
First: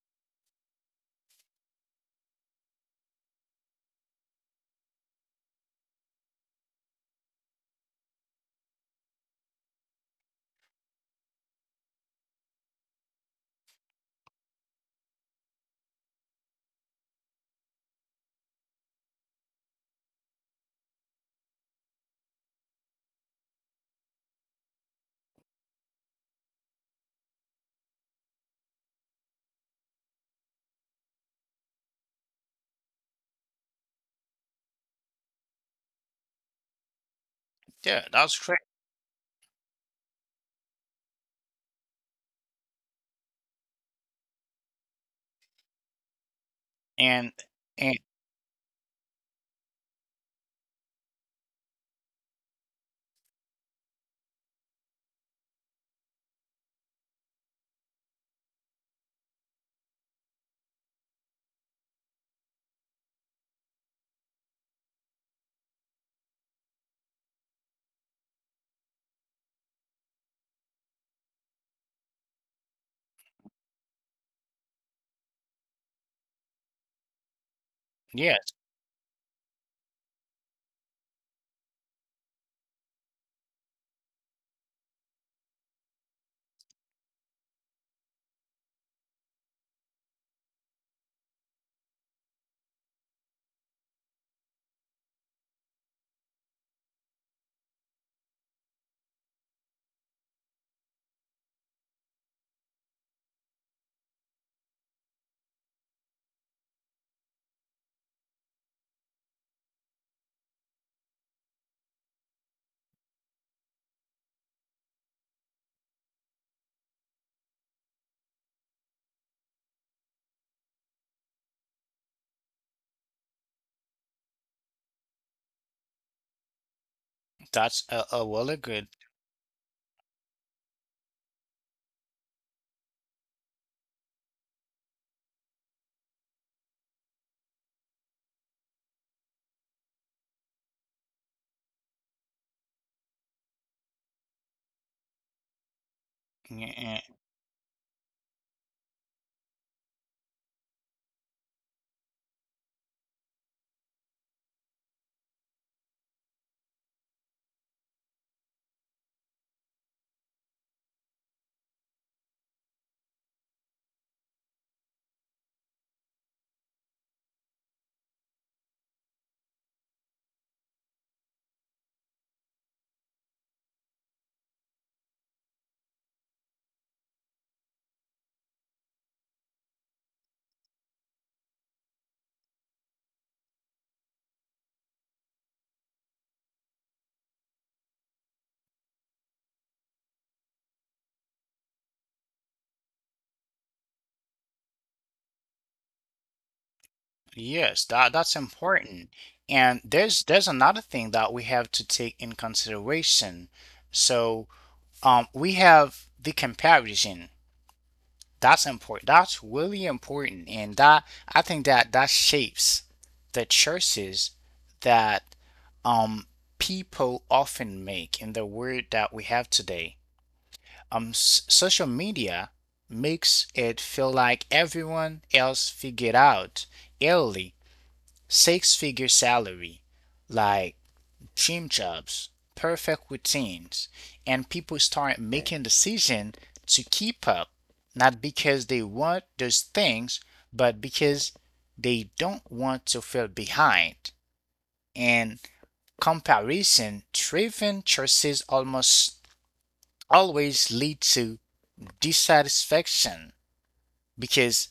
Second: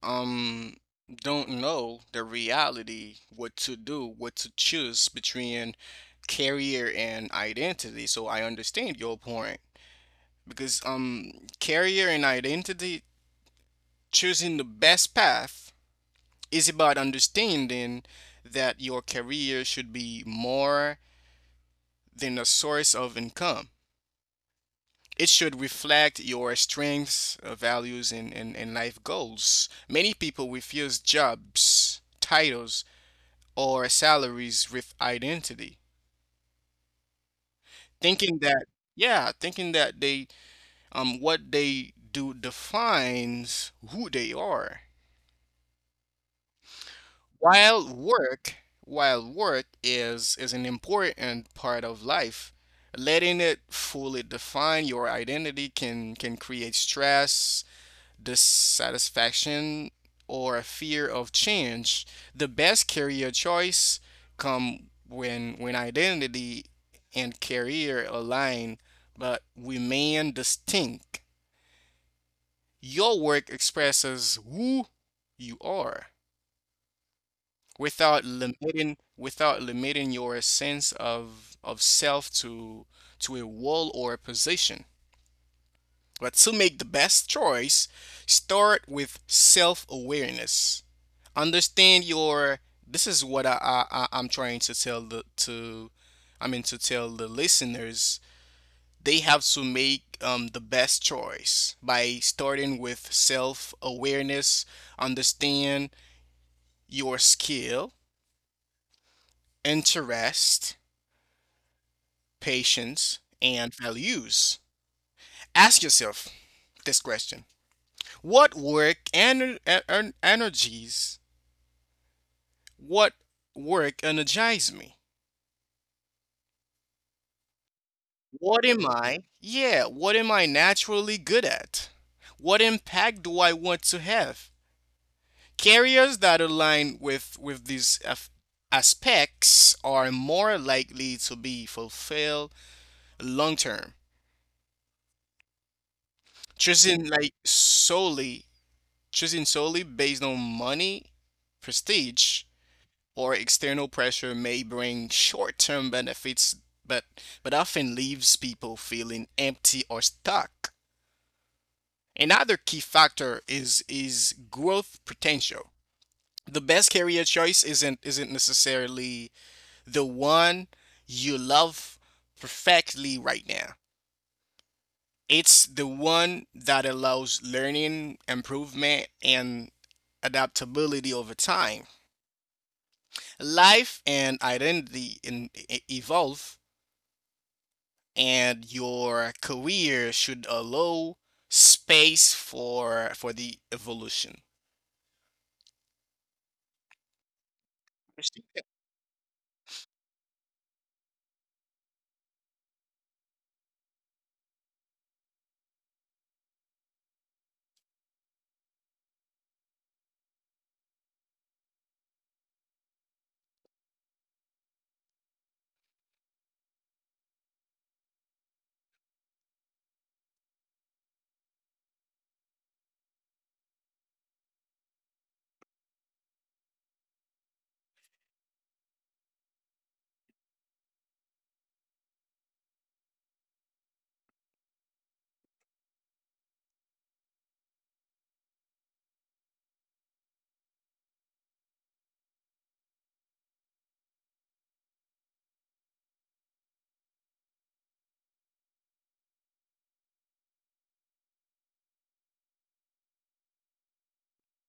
[SPEAKER 2] um don't know the reality what to do, what to choose between career and identity, so I understand your point because career and identity, choosing the best path is about understanding that your career should be more than a source of income. It should reflect your strengths, values, and life goals. Many people refuse jobs, titles, or salaries with identity,
[SPEAKER 1] Yeah, that's
[SPEAKER 2] thinking
[SPEAKER 1] correct.
[SPEAKER 2] that yeah, thinking that they what they do defines who they are.
[SPEAKER 1] And
[SPEAKER 2] While
[SPEAKER 1] and
[SPEAKER 2] work, while work is an important part of life, letting it fully define your identity can create stress, dissatisfaction, or a fear of change. The best career choice come when identity and career align but remain distinct. Your work expresses who you are without
[SPEAKER 1] yes,
[SPEAKER 2] limiting your sense of self to a role or a position. But to make the best choice, start with self awareness. Understand your. This is what I am trying to tell the to, I mean to tell the listeners. They have to make the best choice by starting with self awareness. Understand your skill, interest, patience, and values. Ask yourself this question: what work and energies, what work energizes me?
[SPEAKER 1] that's a really
[SPEAKER 2] What am
[SPEAKER 1] good
[SPEAKER 2] I? Yeah, what am I naturally good at? What impact do I want to have? Carriers that align with these aspects are more likely to be fulfilled long term.
[SPEAKER 1] yeah,
[SPEAKER 2] Choosing like solely choosing solely based on money, prestige, or external pressure may bring short-term benefits, but, but often leaves people feeling empty or stuck. Another key factor is growth potential. The best career choice isn't necessarily the one you love perfectly right now. It's the one that allows learning, improvement, and adaptability over time. Life and identity evolve, and your career should allow space for the evolution.
[SPEAKER 1] yes, that that's
[SPEAKER 2] Understand that.
[SPEAKER 1] important. And there's another thing that we have to take in consideration. So, we have the comparison. That's important. That's really important, and that I think that that shapes the choices that um people often make in the world that we have today. S Social media makes it feel like everyone else figured out early six figure salary like dream jobs perfect routines, and people start making decisions to keep up, not because they want those things, but because they don't want to feel behind. And comparison driven choices almost always lead to dissatisfaction because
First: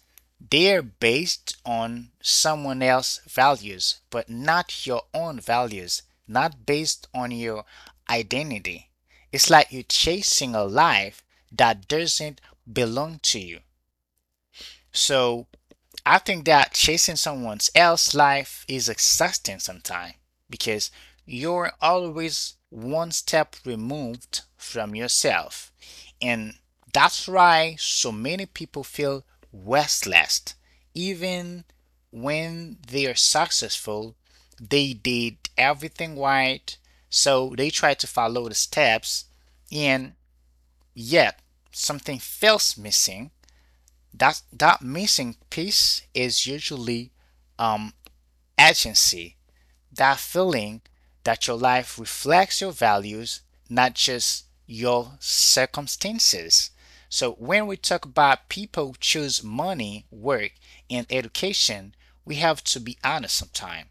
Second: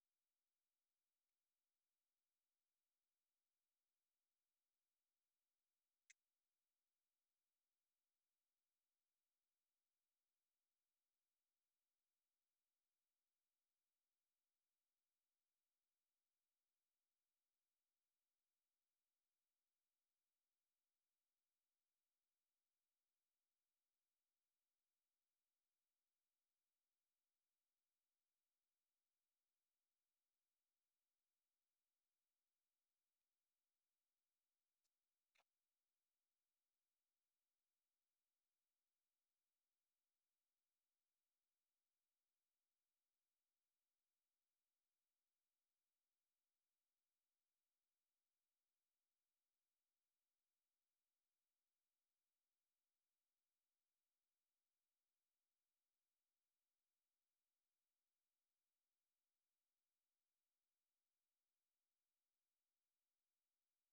[SPEAKER 1] they're based on someone else's values, but not your own values, not based on your identity. It's like you're chasing a life that doesn't belong to you. So I think that chasing someone else's life is exhausting sometimes because you're always one step removed from yourself. And that's why so many people feel restless. Even when they are successful, they did everything right, so they try to follow the steps, and yet something feels missing. That missing piece is usually um, agency. That feeling that your life reflects your values, not just your circumstances. So when we talk about people choose money, work, and education, we have to be honest sometimes.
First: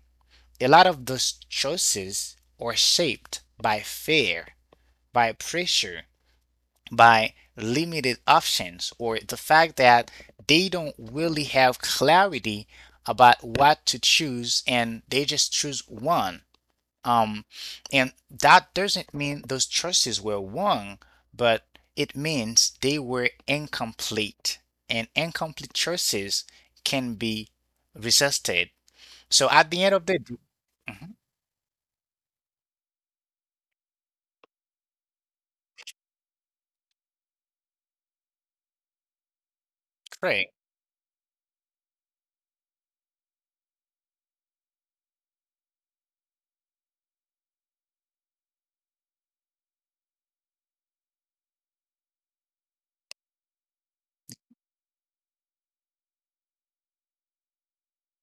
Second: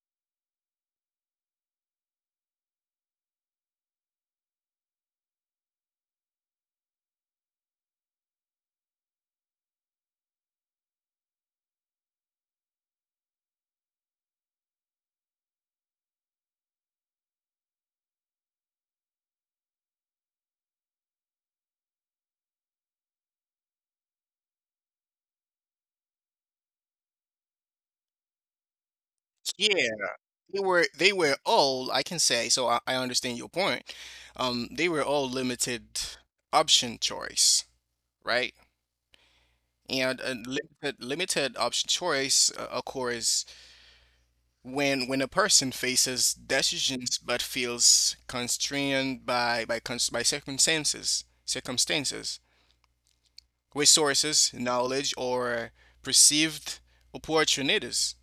[SPEAKER 1] A lot of those choices are shaped by fear, by pressure, by limited options, or the fact that they don't really have clarity about what to choose and they just choose one. Um, and that doesn't mean those choices were wrong, but it means they were incomplete. And incomplete choices can be resisted. So at
[SPEAKER 2] Yeah,
[SPEAKER 1] the end of the day,
[SPEAKER 2] they were they
[SPEAKER 1] mhm,
[SPEAKER 2] were all I can say, so I understand your point. They were all limited option choice, right? And
[SPEAKER 1] great,
[SPEAKER 2] limited option choice occurs when a person faces decisions but feels constrained by cons by circumstances circumstances. Resources, knowledge, or perceived opportunities.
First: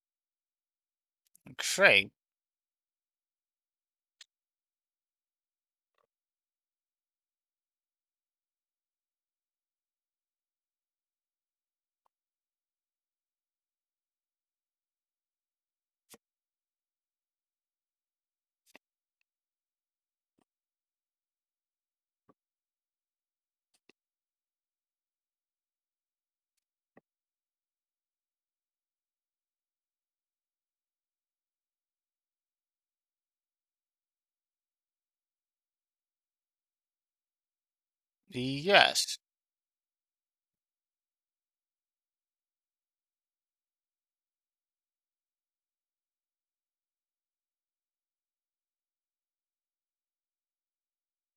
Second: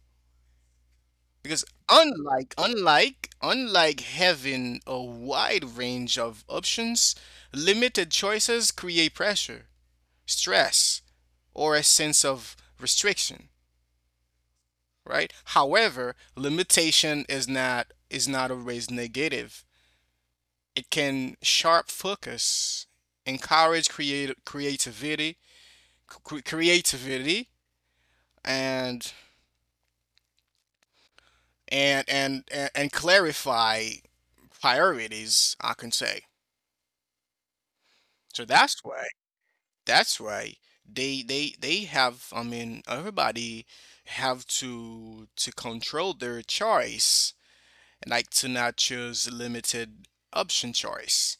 [SPEAKER 2] Because
[SPEAKER 1] great,
[SPEAKER 2] unlike having a wide range of options, limited choices create pressure, stress, or a sense of restriction, right? However, limitation is not always negative. It can sharp focus, encourage create creativity, creativity, and and clarify priorities, I can say. so that's why
[SPEAKER 1] yes.
[SPEAKER 2] that's why they have I mean everybody have to control their choice, like to not choose limited option choice.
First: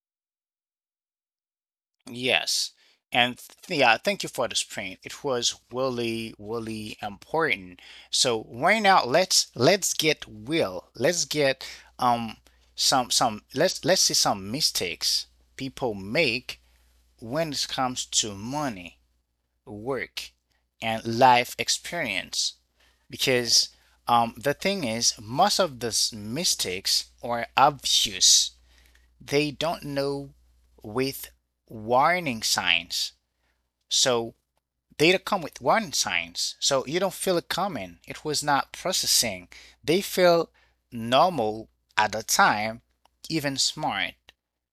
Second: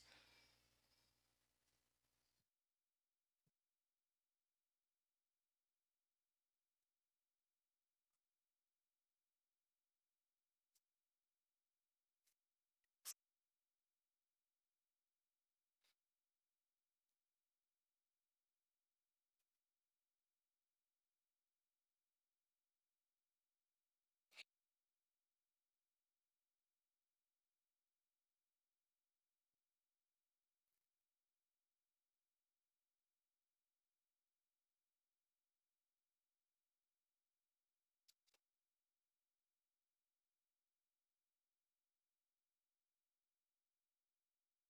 [SPEAKER 1] Yes. And yeah, thank you for this print. It was really, really important. So right now let's get real. Let's get um some let's see some mistakes people make when it comes to money, work, and life experience. Because the thing is most of these mistakes are obvious, they don't know with warning signs. So they don't come with warning signs. So you don't feel it coming. It was not processing. They feel normal at the time, even smart.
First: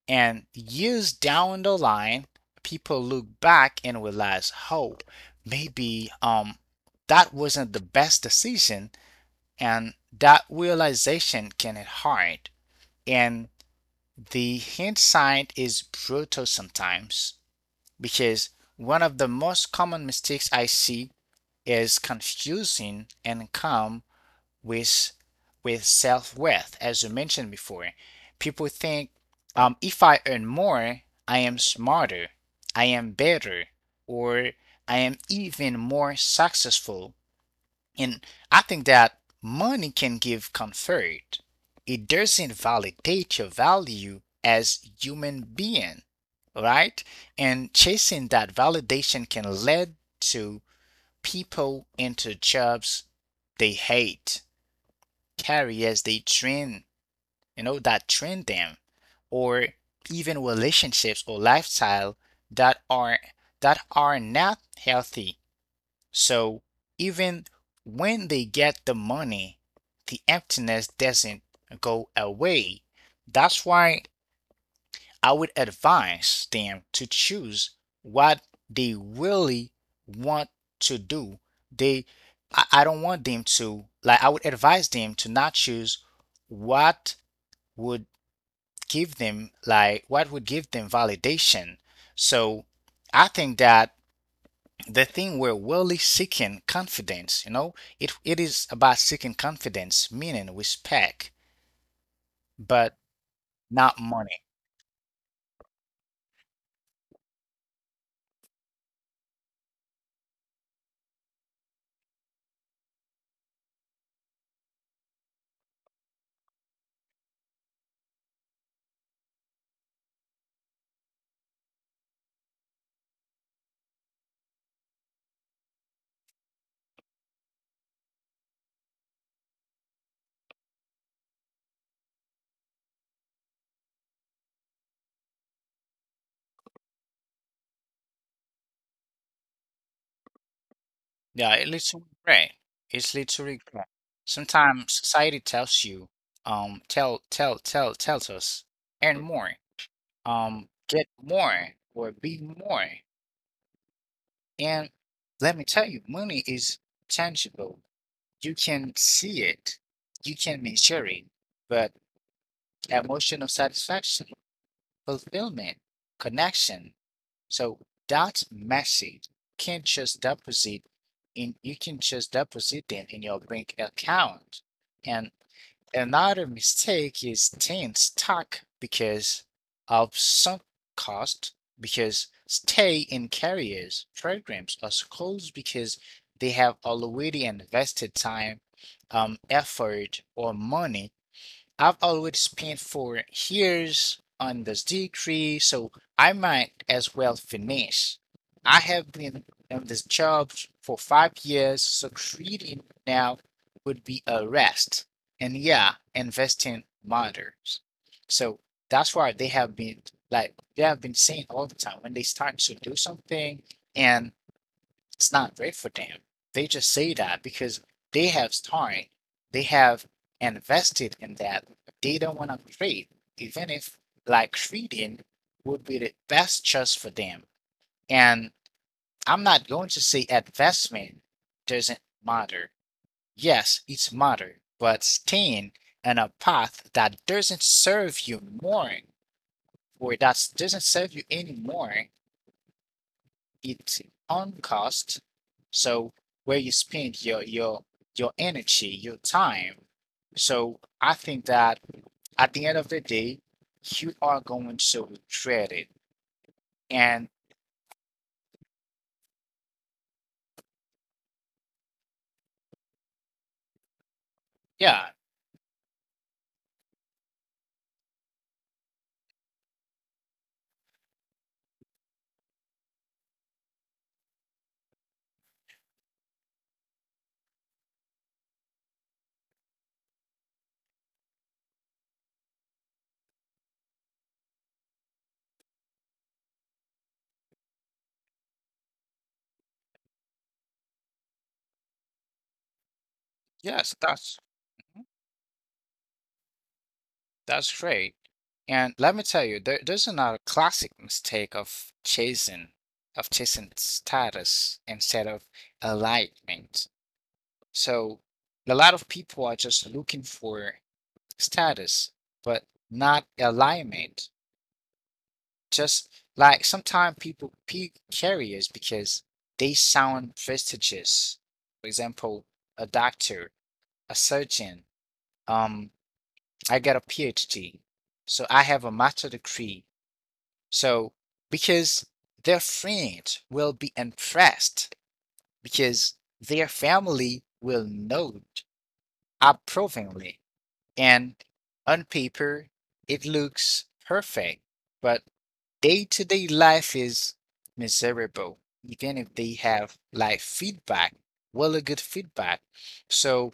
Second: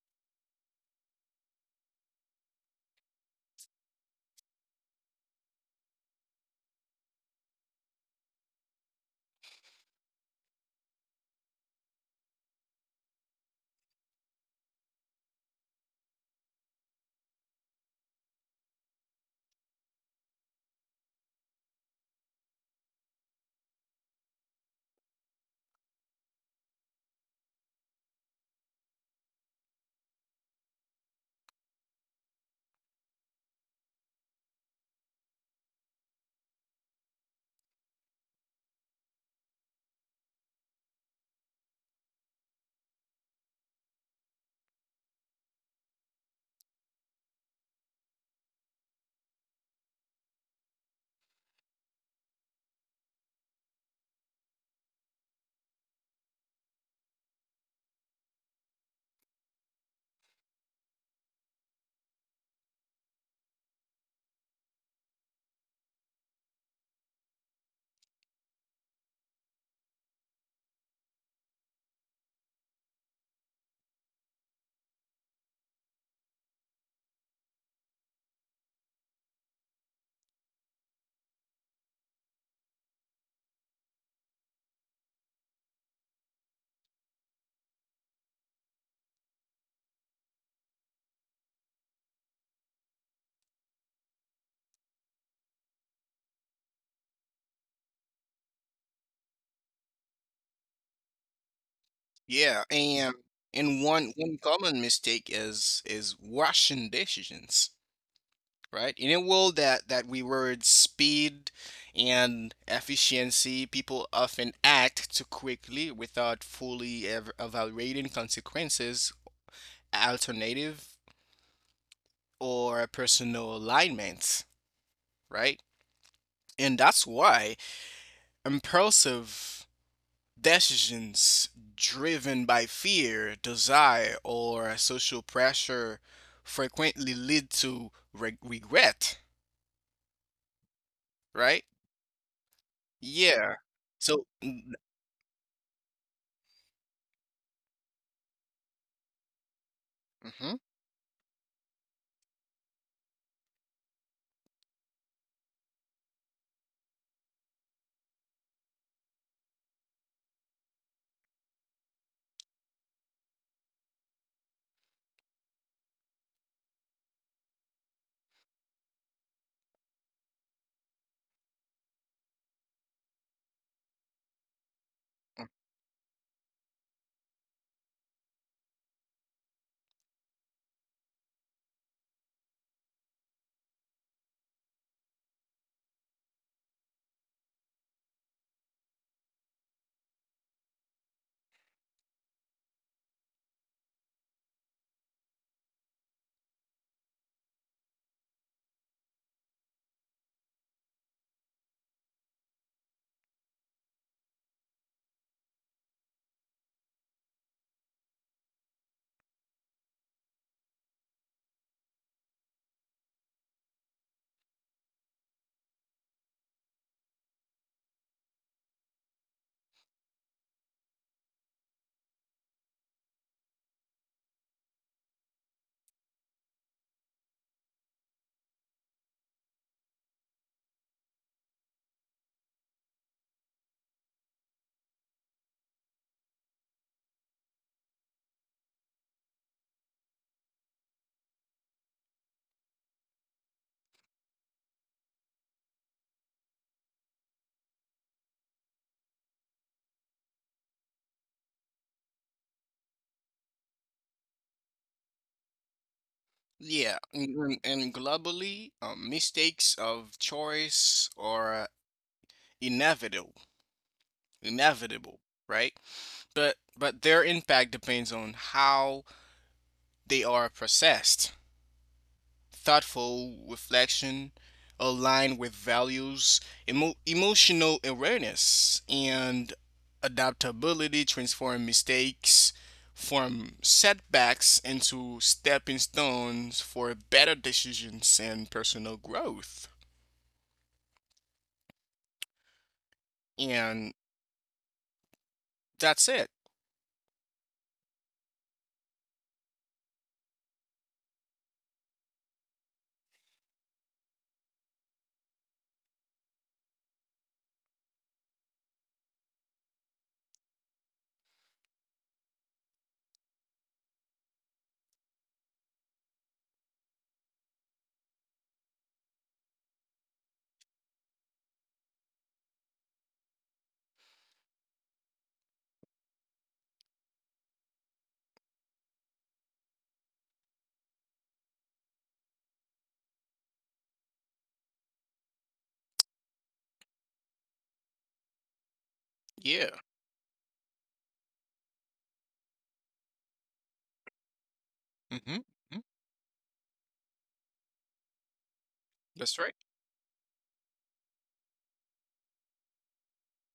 [SPEAKER 1] And years down the line, people look back and realize, oh, maybe that wasn't the best decision, and that realization can hit hard. And the hint sign is brutal sometimes because one of the most common mistakes I see is confusing income with with self-worth. As you mentioned before, people think, if I earn more, I am smarter, I am better, or I am even more successful. And I think that money can give comfort. It doesn't validate your value as human being, right? And chasing that validation can lead to people into jobs they hate, careers they train, that train them, or even relationships or lifestyle that are that are not healthy. So even when they get the money, the emptiness doesn't go away. That's why I would advise them to choose what they really want to do. They, I don't want them to, like, I would advise them to not choose what would give them, like, what would give them validation. So I think that the thing we're really seeking confidence it is about seeking confidence meaning respect
[SPEAKER 2] Yeah,
[SPEAKER 1] but
[SPEAKER 2] and
[SPEAKER 1] not
[SPEAKER 2] one
[SPEAKER 1] money.
[SPEAKER 2] common mistake is rushing decisions, right? In a world that rewards speed and efficiency, people often act too quickly without fully evaluating consequences, alternative, or personal alignment, right? And that's why impulsive decisions driven by fear, desire, or social pressure frequently lead to regret,
[SPEAKER 1] Yeah,
[SPEAKER 2] right?
[SPEAKER 1] it leads to regret, it's leads to
[SPEAKER 2] Yeah.
[SPEAKER 1] regret.
[SPEAKER 2] So, mm,
[SPEAKER 1] Sometimes society tells you tells us earn more,
[SPEAKER 2] mhm.
[SPEAKER 1] get more, or be more. And let me tell you, money is tangible, you can see it, you can measure it, but emotional satisfaction, fulfillment, connection. So that message can just deposit in you can just deposit them in your bank account. And another mistake is staying stuck because of sunk cost, because stay in careers, programs, or schools because they have already invested time, effort, or money. I've always spent 4 years on this degree, so I might as well finish. I have been on this job for 5 years, so creating now would be a rest. And yeah, investing matters. So that's why they have been like they have been saying all the time when they start to do something and it's not great for them. They just say that because they have time, they have invested in that. They don't want to trade, even if like trading would be the best choice for them. And I'm not going to say investment doesn't matter. Yes, it's matter, but staying on a path that doesn't serve you more or that doesn't serve you anymore its own cost. So where you spend your energy, your time. So I think that at the end of the day, you are going to regret it.
[SPEAKER 2] Yeah,
[SPEAKER 1] And
[SPEAKER 2] and globally, mistakes of choice are inevitable,
[SPEAKER 1] yeah,
[SPEAKER 2] inevitable, right? But their impact depends on how they are processed. Thoughtful reflection, aligned with values, emotional awareness, and adaptability transform mistakes from setbacks into stepping stones for better decisions and personal growth.
[SPEAKER 1] yes,
[SPEAKER 2] And
[SPEAKER 1] that's mhm,
[SPEAKER 2] That's it.
[SPEAKER 1] that's great. And let me tell you, there's another classic mistake of chasing status instead of enlightenment. So a lot of people are just looking for status, but not alignment. Just like sometimes people pick careers because they sound prestigious. For example, a doctor, a surgeon. Um, I got a PhD, so I have a master degree. So because their friends will be impressed because their family will know
[SPEAKER 2] Yeah.
[SPEAKER 1] approvingly. And on paper, it looks perfect,
[SPEAKER 2] hmm
[SPEAKER 1] but
[SPEAKER 2] hmm
[SPEAKER 1] day to day life is miserable, even if
[SPEAKER 2] That's right.
[SPEAKER 1] they have like feedback, really good feedback. So,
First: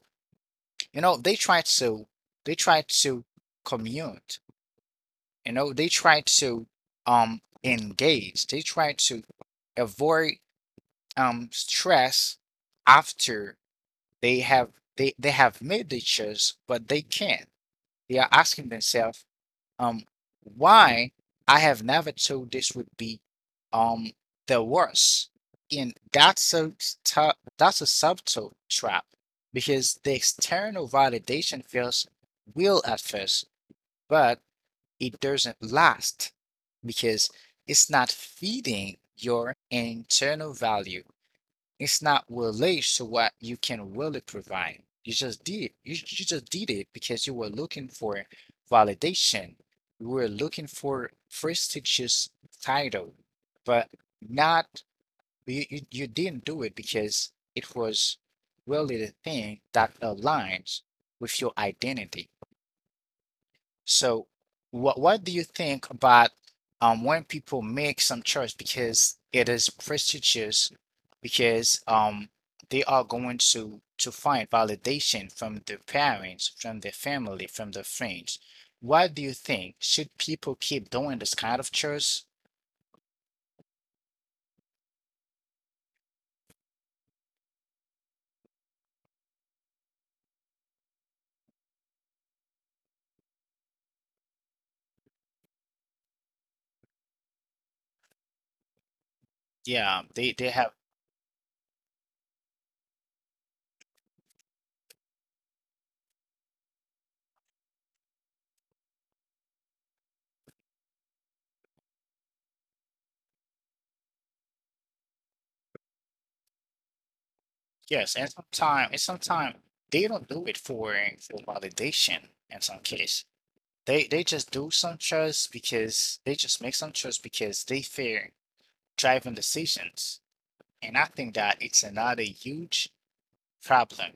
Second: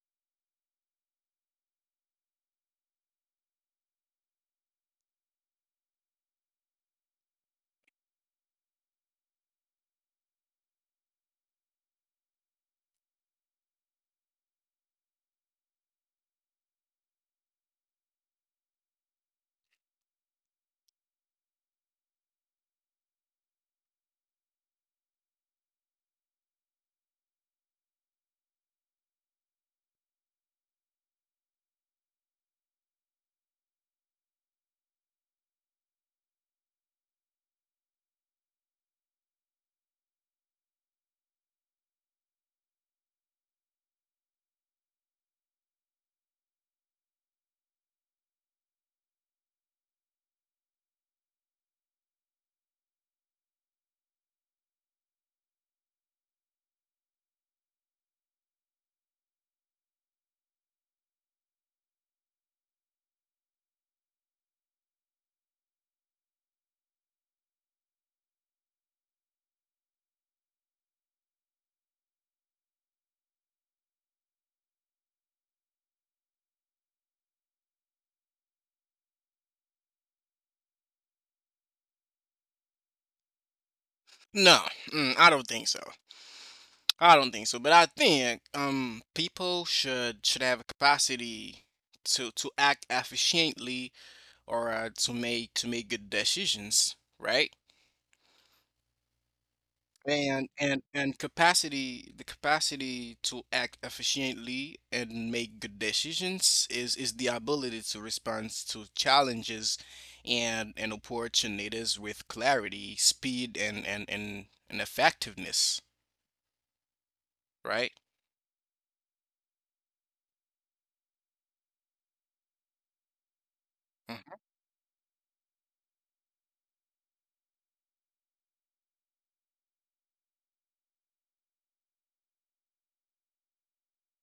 [SPEAKER 1] you know, they try to, they try to commute, they try to engage, they try to avoid stress after they have they have made the choice, but they can't. They are asking themselves, um why I have never thought this would be um the worst. And that's a that's a subtle trap because the external validation feels real at first, but it doesn't last because it's not feeding your internal value, it's not related to what you can really provide. You just did you just did it because you were looking for validation. You were looking for prestigious title, but not you didn't do it because it was really the thing that aligns with your identity. So, what do you think about when people make some choice because it is prestigious, because they are going to find validation from their parents, from their family, from their friends. What do you think? Should people keep doing this kind of choice?
[SPEAKER 2] No, I don't think so. I don't think so. But I think people should have a capacity to act efficiently or to make good decisions, right?
[SPEAKER 1] Yeah,
[SPEAKER 2] And
[SPEAKER 1] they have
[SPEAKER 2] and and capacity, the capacity to act efficiently and make good decisions is the ability to respond to challenges and opportunities with clarity, speed, and effectiveness, right?
[SPEAKER 1] yes, and sometimes they don't do it for validation in some case. They
[SPEAKER 2] Mhm.
[SPEAKER 1] just do some choice because they just make some choice because they fear driving decisions. And I think that it's another huge problem.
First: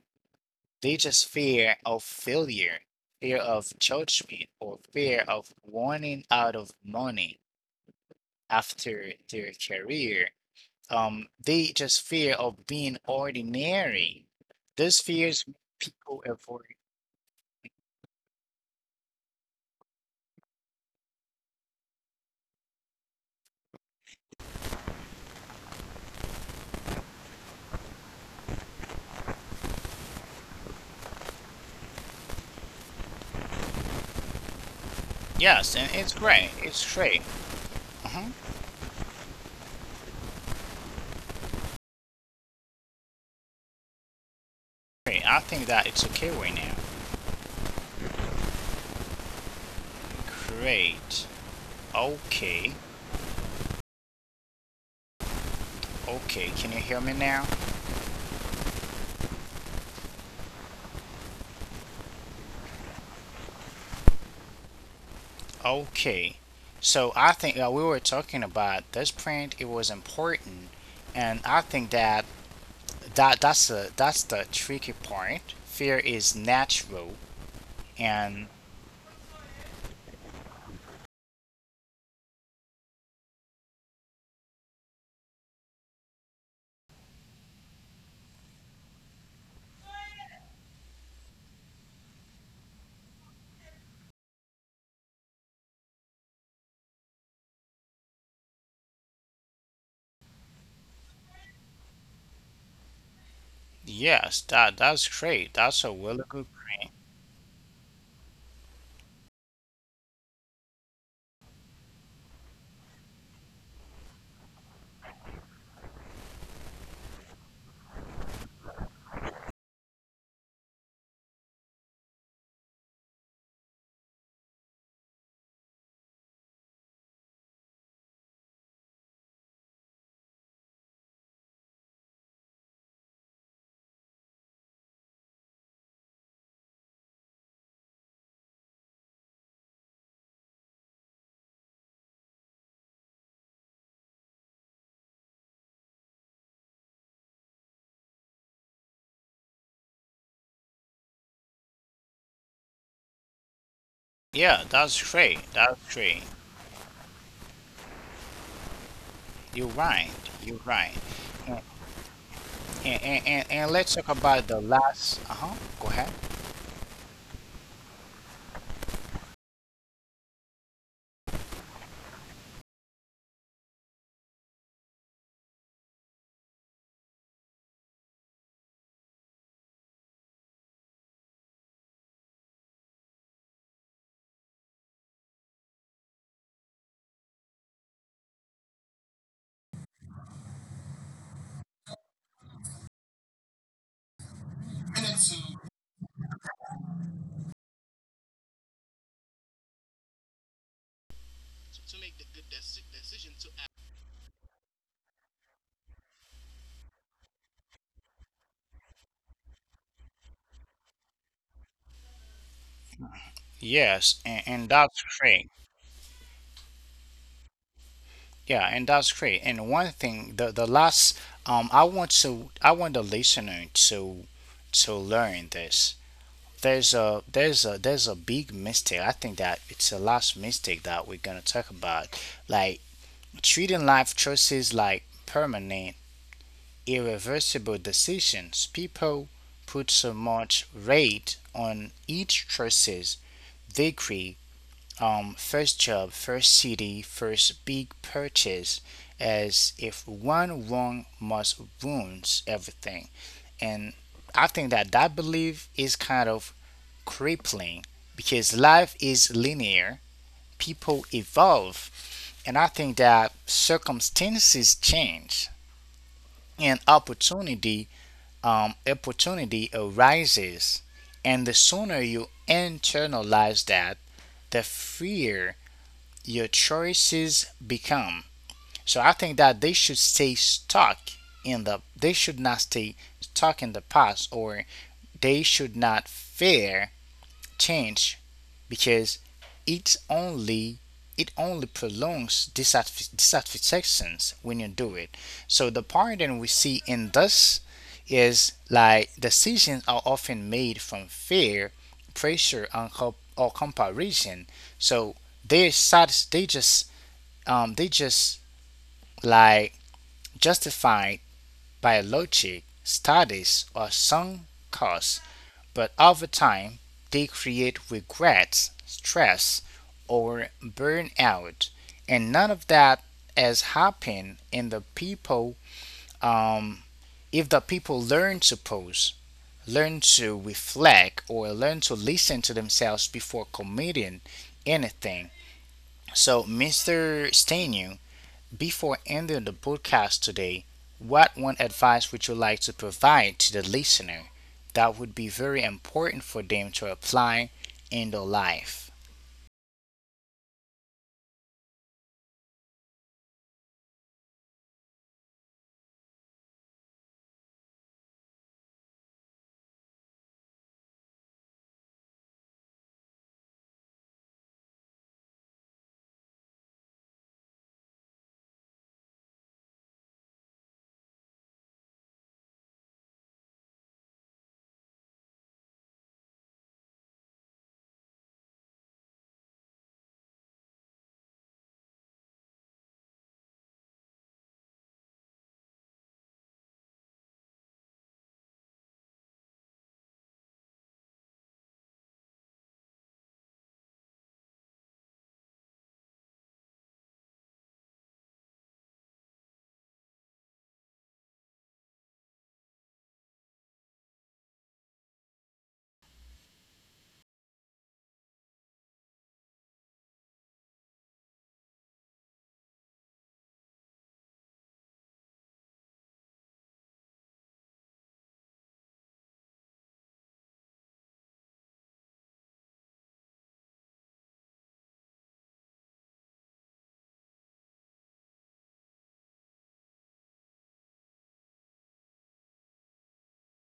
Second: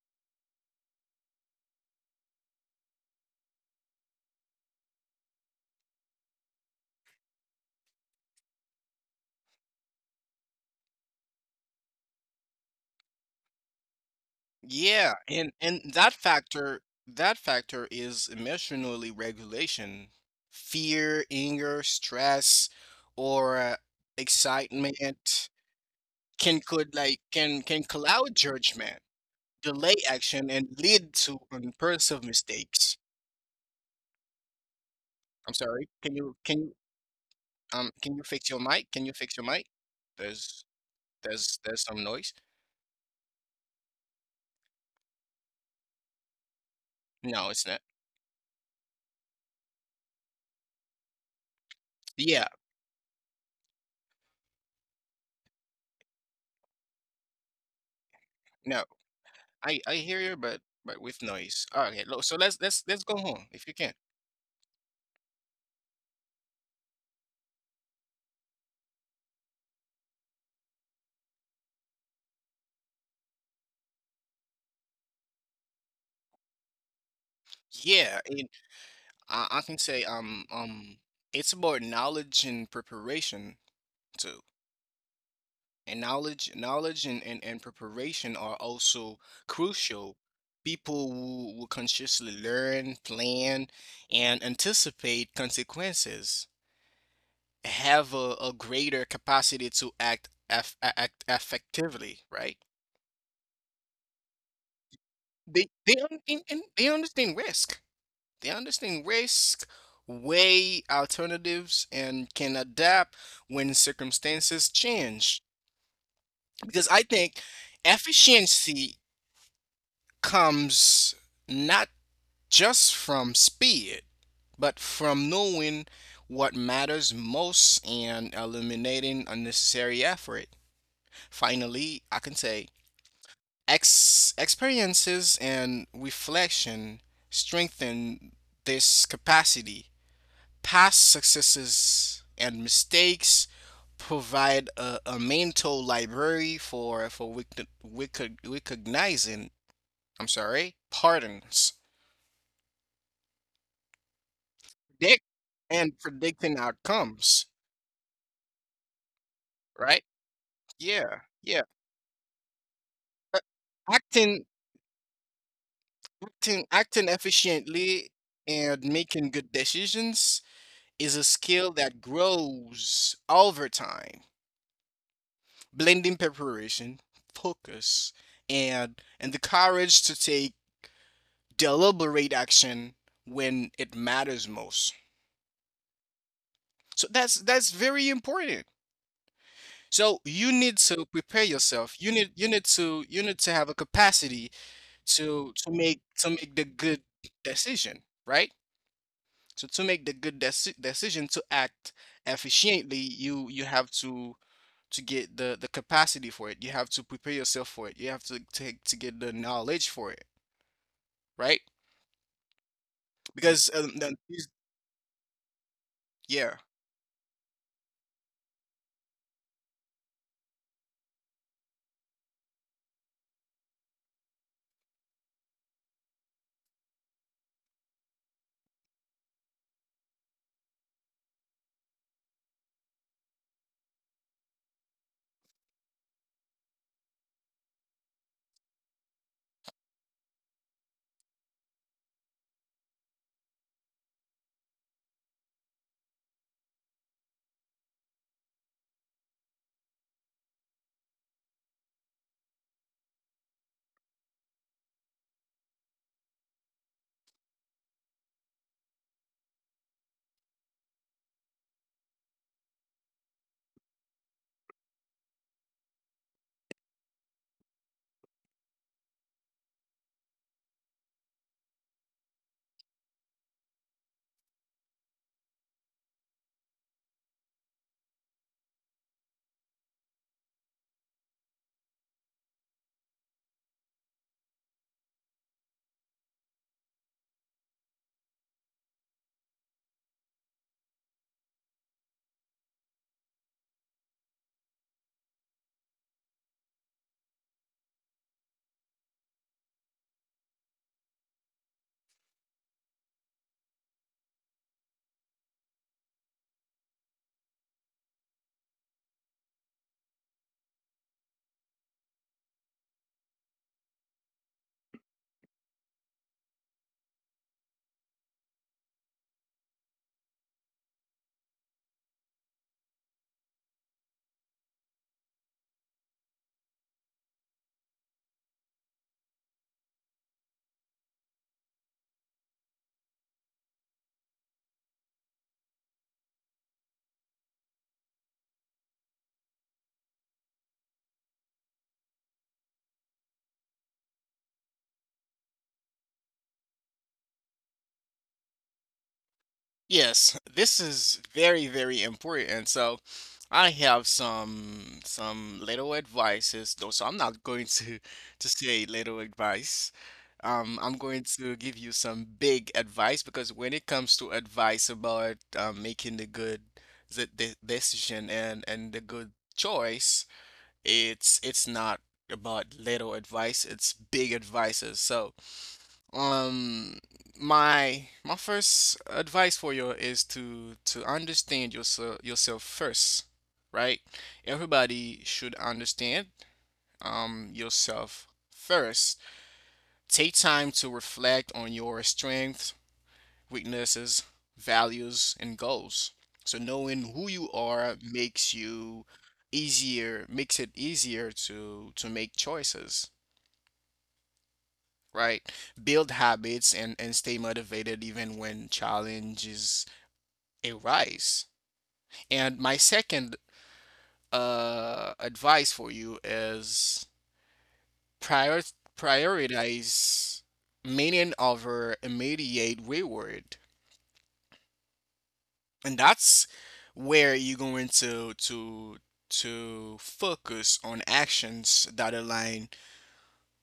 [SPEAKER 1] They just fear of failure, fear of judgment, or fear of running out of money after their career. They just fear of being ordinary. Those
[SPEAKER 2] Yeah,
[SPEAKER 1] fears
[SPEAKER 2] and
[SPEAKER 1] make
[SPEAKER 2] that
[SPEAKER 1] people avoid.
[SPEAKER 2] factor, that factor, is emotionally regulation, fear, anger, stress, or excitement, can could like can cloud judgment, delay action, and lead to impulsive mistakes. I'm
[SPEAKER 1] Yes, and
[SPEAKER 2] sorry.
[SPEAKER 1] it's
[SPEAKER 2] Can you
[SPEAKER 1] great.
[SPEAKER 2] can you
[SPEAKER 1] It's great.
[SPEAKER 2] um can you
[SPEAKER 1] Uh-huh.
[SPEAKER 2] fix your mic? Can you fix your mic? There's there's some noise.
[SPEAKER 1] Great. I think that it's okay right now.
[SPEAKER 2] No, it's not.
[SPEAKER 1] Great.
[SPEAKER 2] Yeah,
[SPEAKER 1] Okay. Okay. Can you hear me now?
[SPEAKER 2] no. I hear you, but with noise. Okay, so let's go home if you can.
[SPEAKER 1] Okay. So I think that we were talking about this print. It was important, and I think that that's the tricky point. Fear is natural,
[SPEAKER 2] Yeah,
[SPEAKER 1] and
[SPEAKER 2] and I can say, it's about knowledge and preparation too. And knowledge and preparation are also crucial. People will consciously learn, plan, and anticipate consequences, have a greater capacity to act act effectively, right?
[SPEAKER 1] yes, that that's great.
[SPEAKER 2] they
[SPEAKER 1] That's a
[SPEAKER 2] they, un-
[SPEAKER 1] really
[SPEAKER 2] and,
[SPEAKER 1] good.
[SPEAKER 2] and they understand risk, they understand risk weigh alternatives, and can adapt when circumstances change. Because I think efficiency comes not just from speed, but from knowing what matters most and eliminating unnecessary effort. Finally, I can say experiences and reflection strengthen this capacity. Past successes and mistakes provide a mental library for recognizing, I'm sorry, pardons,
[SPEAKER 1] Yeah, that's
[SPEAKER 2] predict
[SPEAKER 1] great. That's great.
[SPEAKER 2] predicting outcomes,
[SPEAKER 1] You're
[SPEAKER 2] right?
[SPEAKER 1] right. You're right.
[SPEAKER 2] Yeah,
[SPEAKER 1] And,
[SPEAKER 2] yeah.
[SPEAKER 1] and, and,
[SPEAKER 2] Uh,
[SPEAKER 1] and and let's talk about
[SPEAKER 2] Acting,
[SPEAKER 1] the last. Uh huh. Go ahead.
[SPEAKER 2] Acting efficiently and making good decisions is a skill that grows over time, blending preparation, focus, and the courage to take deliberate action when it matters most. So that's very important. So you need to prepare yourself. You need to have a capacity to make the good decision, right? So to make the good decision, to act efficiently, you have to get the capacity for it. You have to prepare yourself for it. You have to get the knowledge for it, right? Because
[SPEAKER 1] Yes, and that's great.
[SPEAKER 2] yeah.
[SPEAKER 1] Yeah, and that's great. And one thing, the last, I want to, I want the listener to learn this. There's a big mistake. I think that it's the last mistake that we're gonna talk about. Like treating life choices like permanent irreversible decisions. People put so much weight on each choices they create. First job, first city, first big purchase, as if one wrong must wounds everything. And I think that that belief is kind of crippling because life is linear, people evolve, and I think that circumstances change and opportunity opportunity arises, and the sooner you internalize that, the freer your choices become. So I think that they should stay stuck in the. They should not stay stuck in the past, or they should not fear change because it only it only prolongs dissatisfactions when you do it. So the pattern we see in this is like decisions are often made from fear, pressure, and co- or comparison. So they're sad. They just like justified by logic, status, or some cause, but over time they create regrets, stress, or burnout. And none of that has happened in the people um, if the people learn to pause, learn to reflect, or learn to listen to themselves before committing anything. So, Mr. Stenu, before ending the broadcast today, what one advice would you like to provide to the listener that would be very important for them to apply in their life?
[SPEAKER 2] Yes, this is very, very important. So I have some little advices, though. So I'm not going to to say little advice. I'm going to give you some big advice, because when it comes to advice about, making the good the decision and the good choice, it's not about little advice, it's big advices. So, um, my first advice for you is to understand yourself first, right? Everybody should understand yourself first. Take time to reflect on your strengths, weaknesses, values, and goals. So knowing who you are makes you easier, makes it easier to make choices, right? Build habits, and stay motivated even when challenges arise. And my second advice for you is prior prioritize meaning over immediate reward. And that's where you're going to focus on actions that align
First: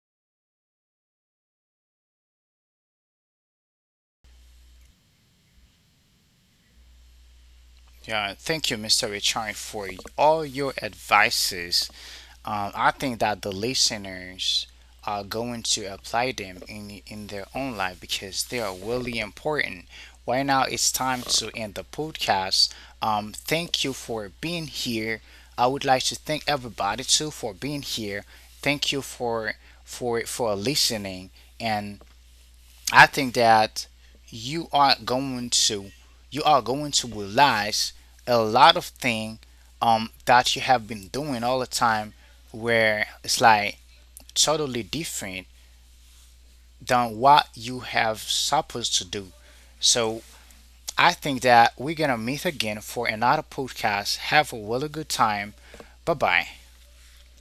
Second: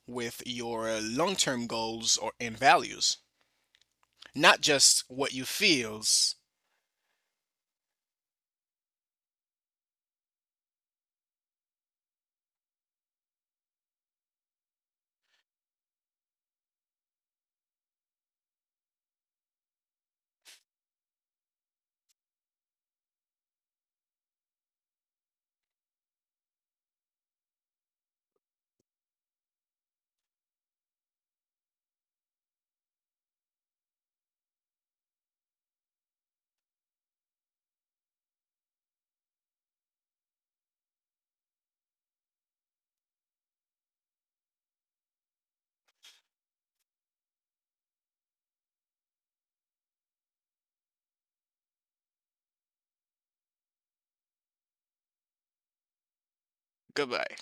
[SPEAKER 2] with your long-term goals or and values, not just what you feels.
[SPEAKER 1] Yeah, thank you, Mr. Richard, for all your advices. I think that the listeners are going to apply them in their own life because they are really important. Right now, it's time to end the podcast. Thank you for being here. I would like to thank everybody too for being here. Thank you for listening, and I think that you are going to you are going to realize a lot of thing that you have been doing all the time where it's like totally different than what you have supposed to do. So I think that we're gonna meet again for another podcast. Have a really good time. Bye bye.
[SPEAKER 2] Goodbye.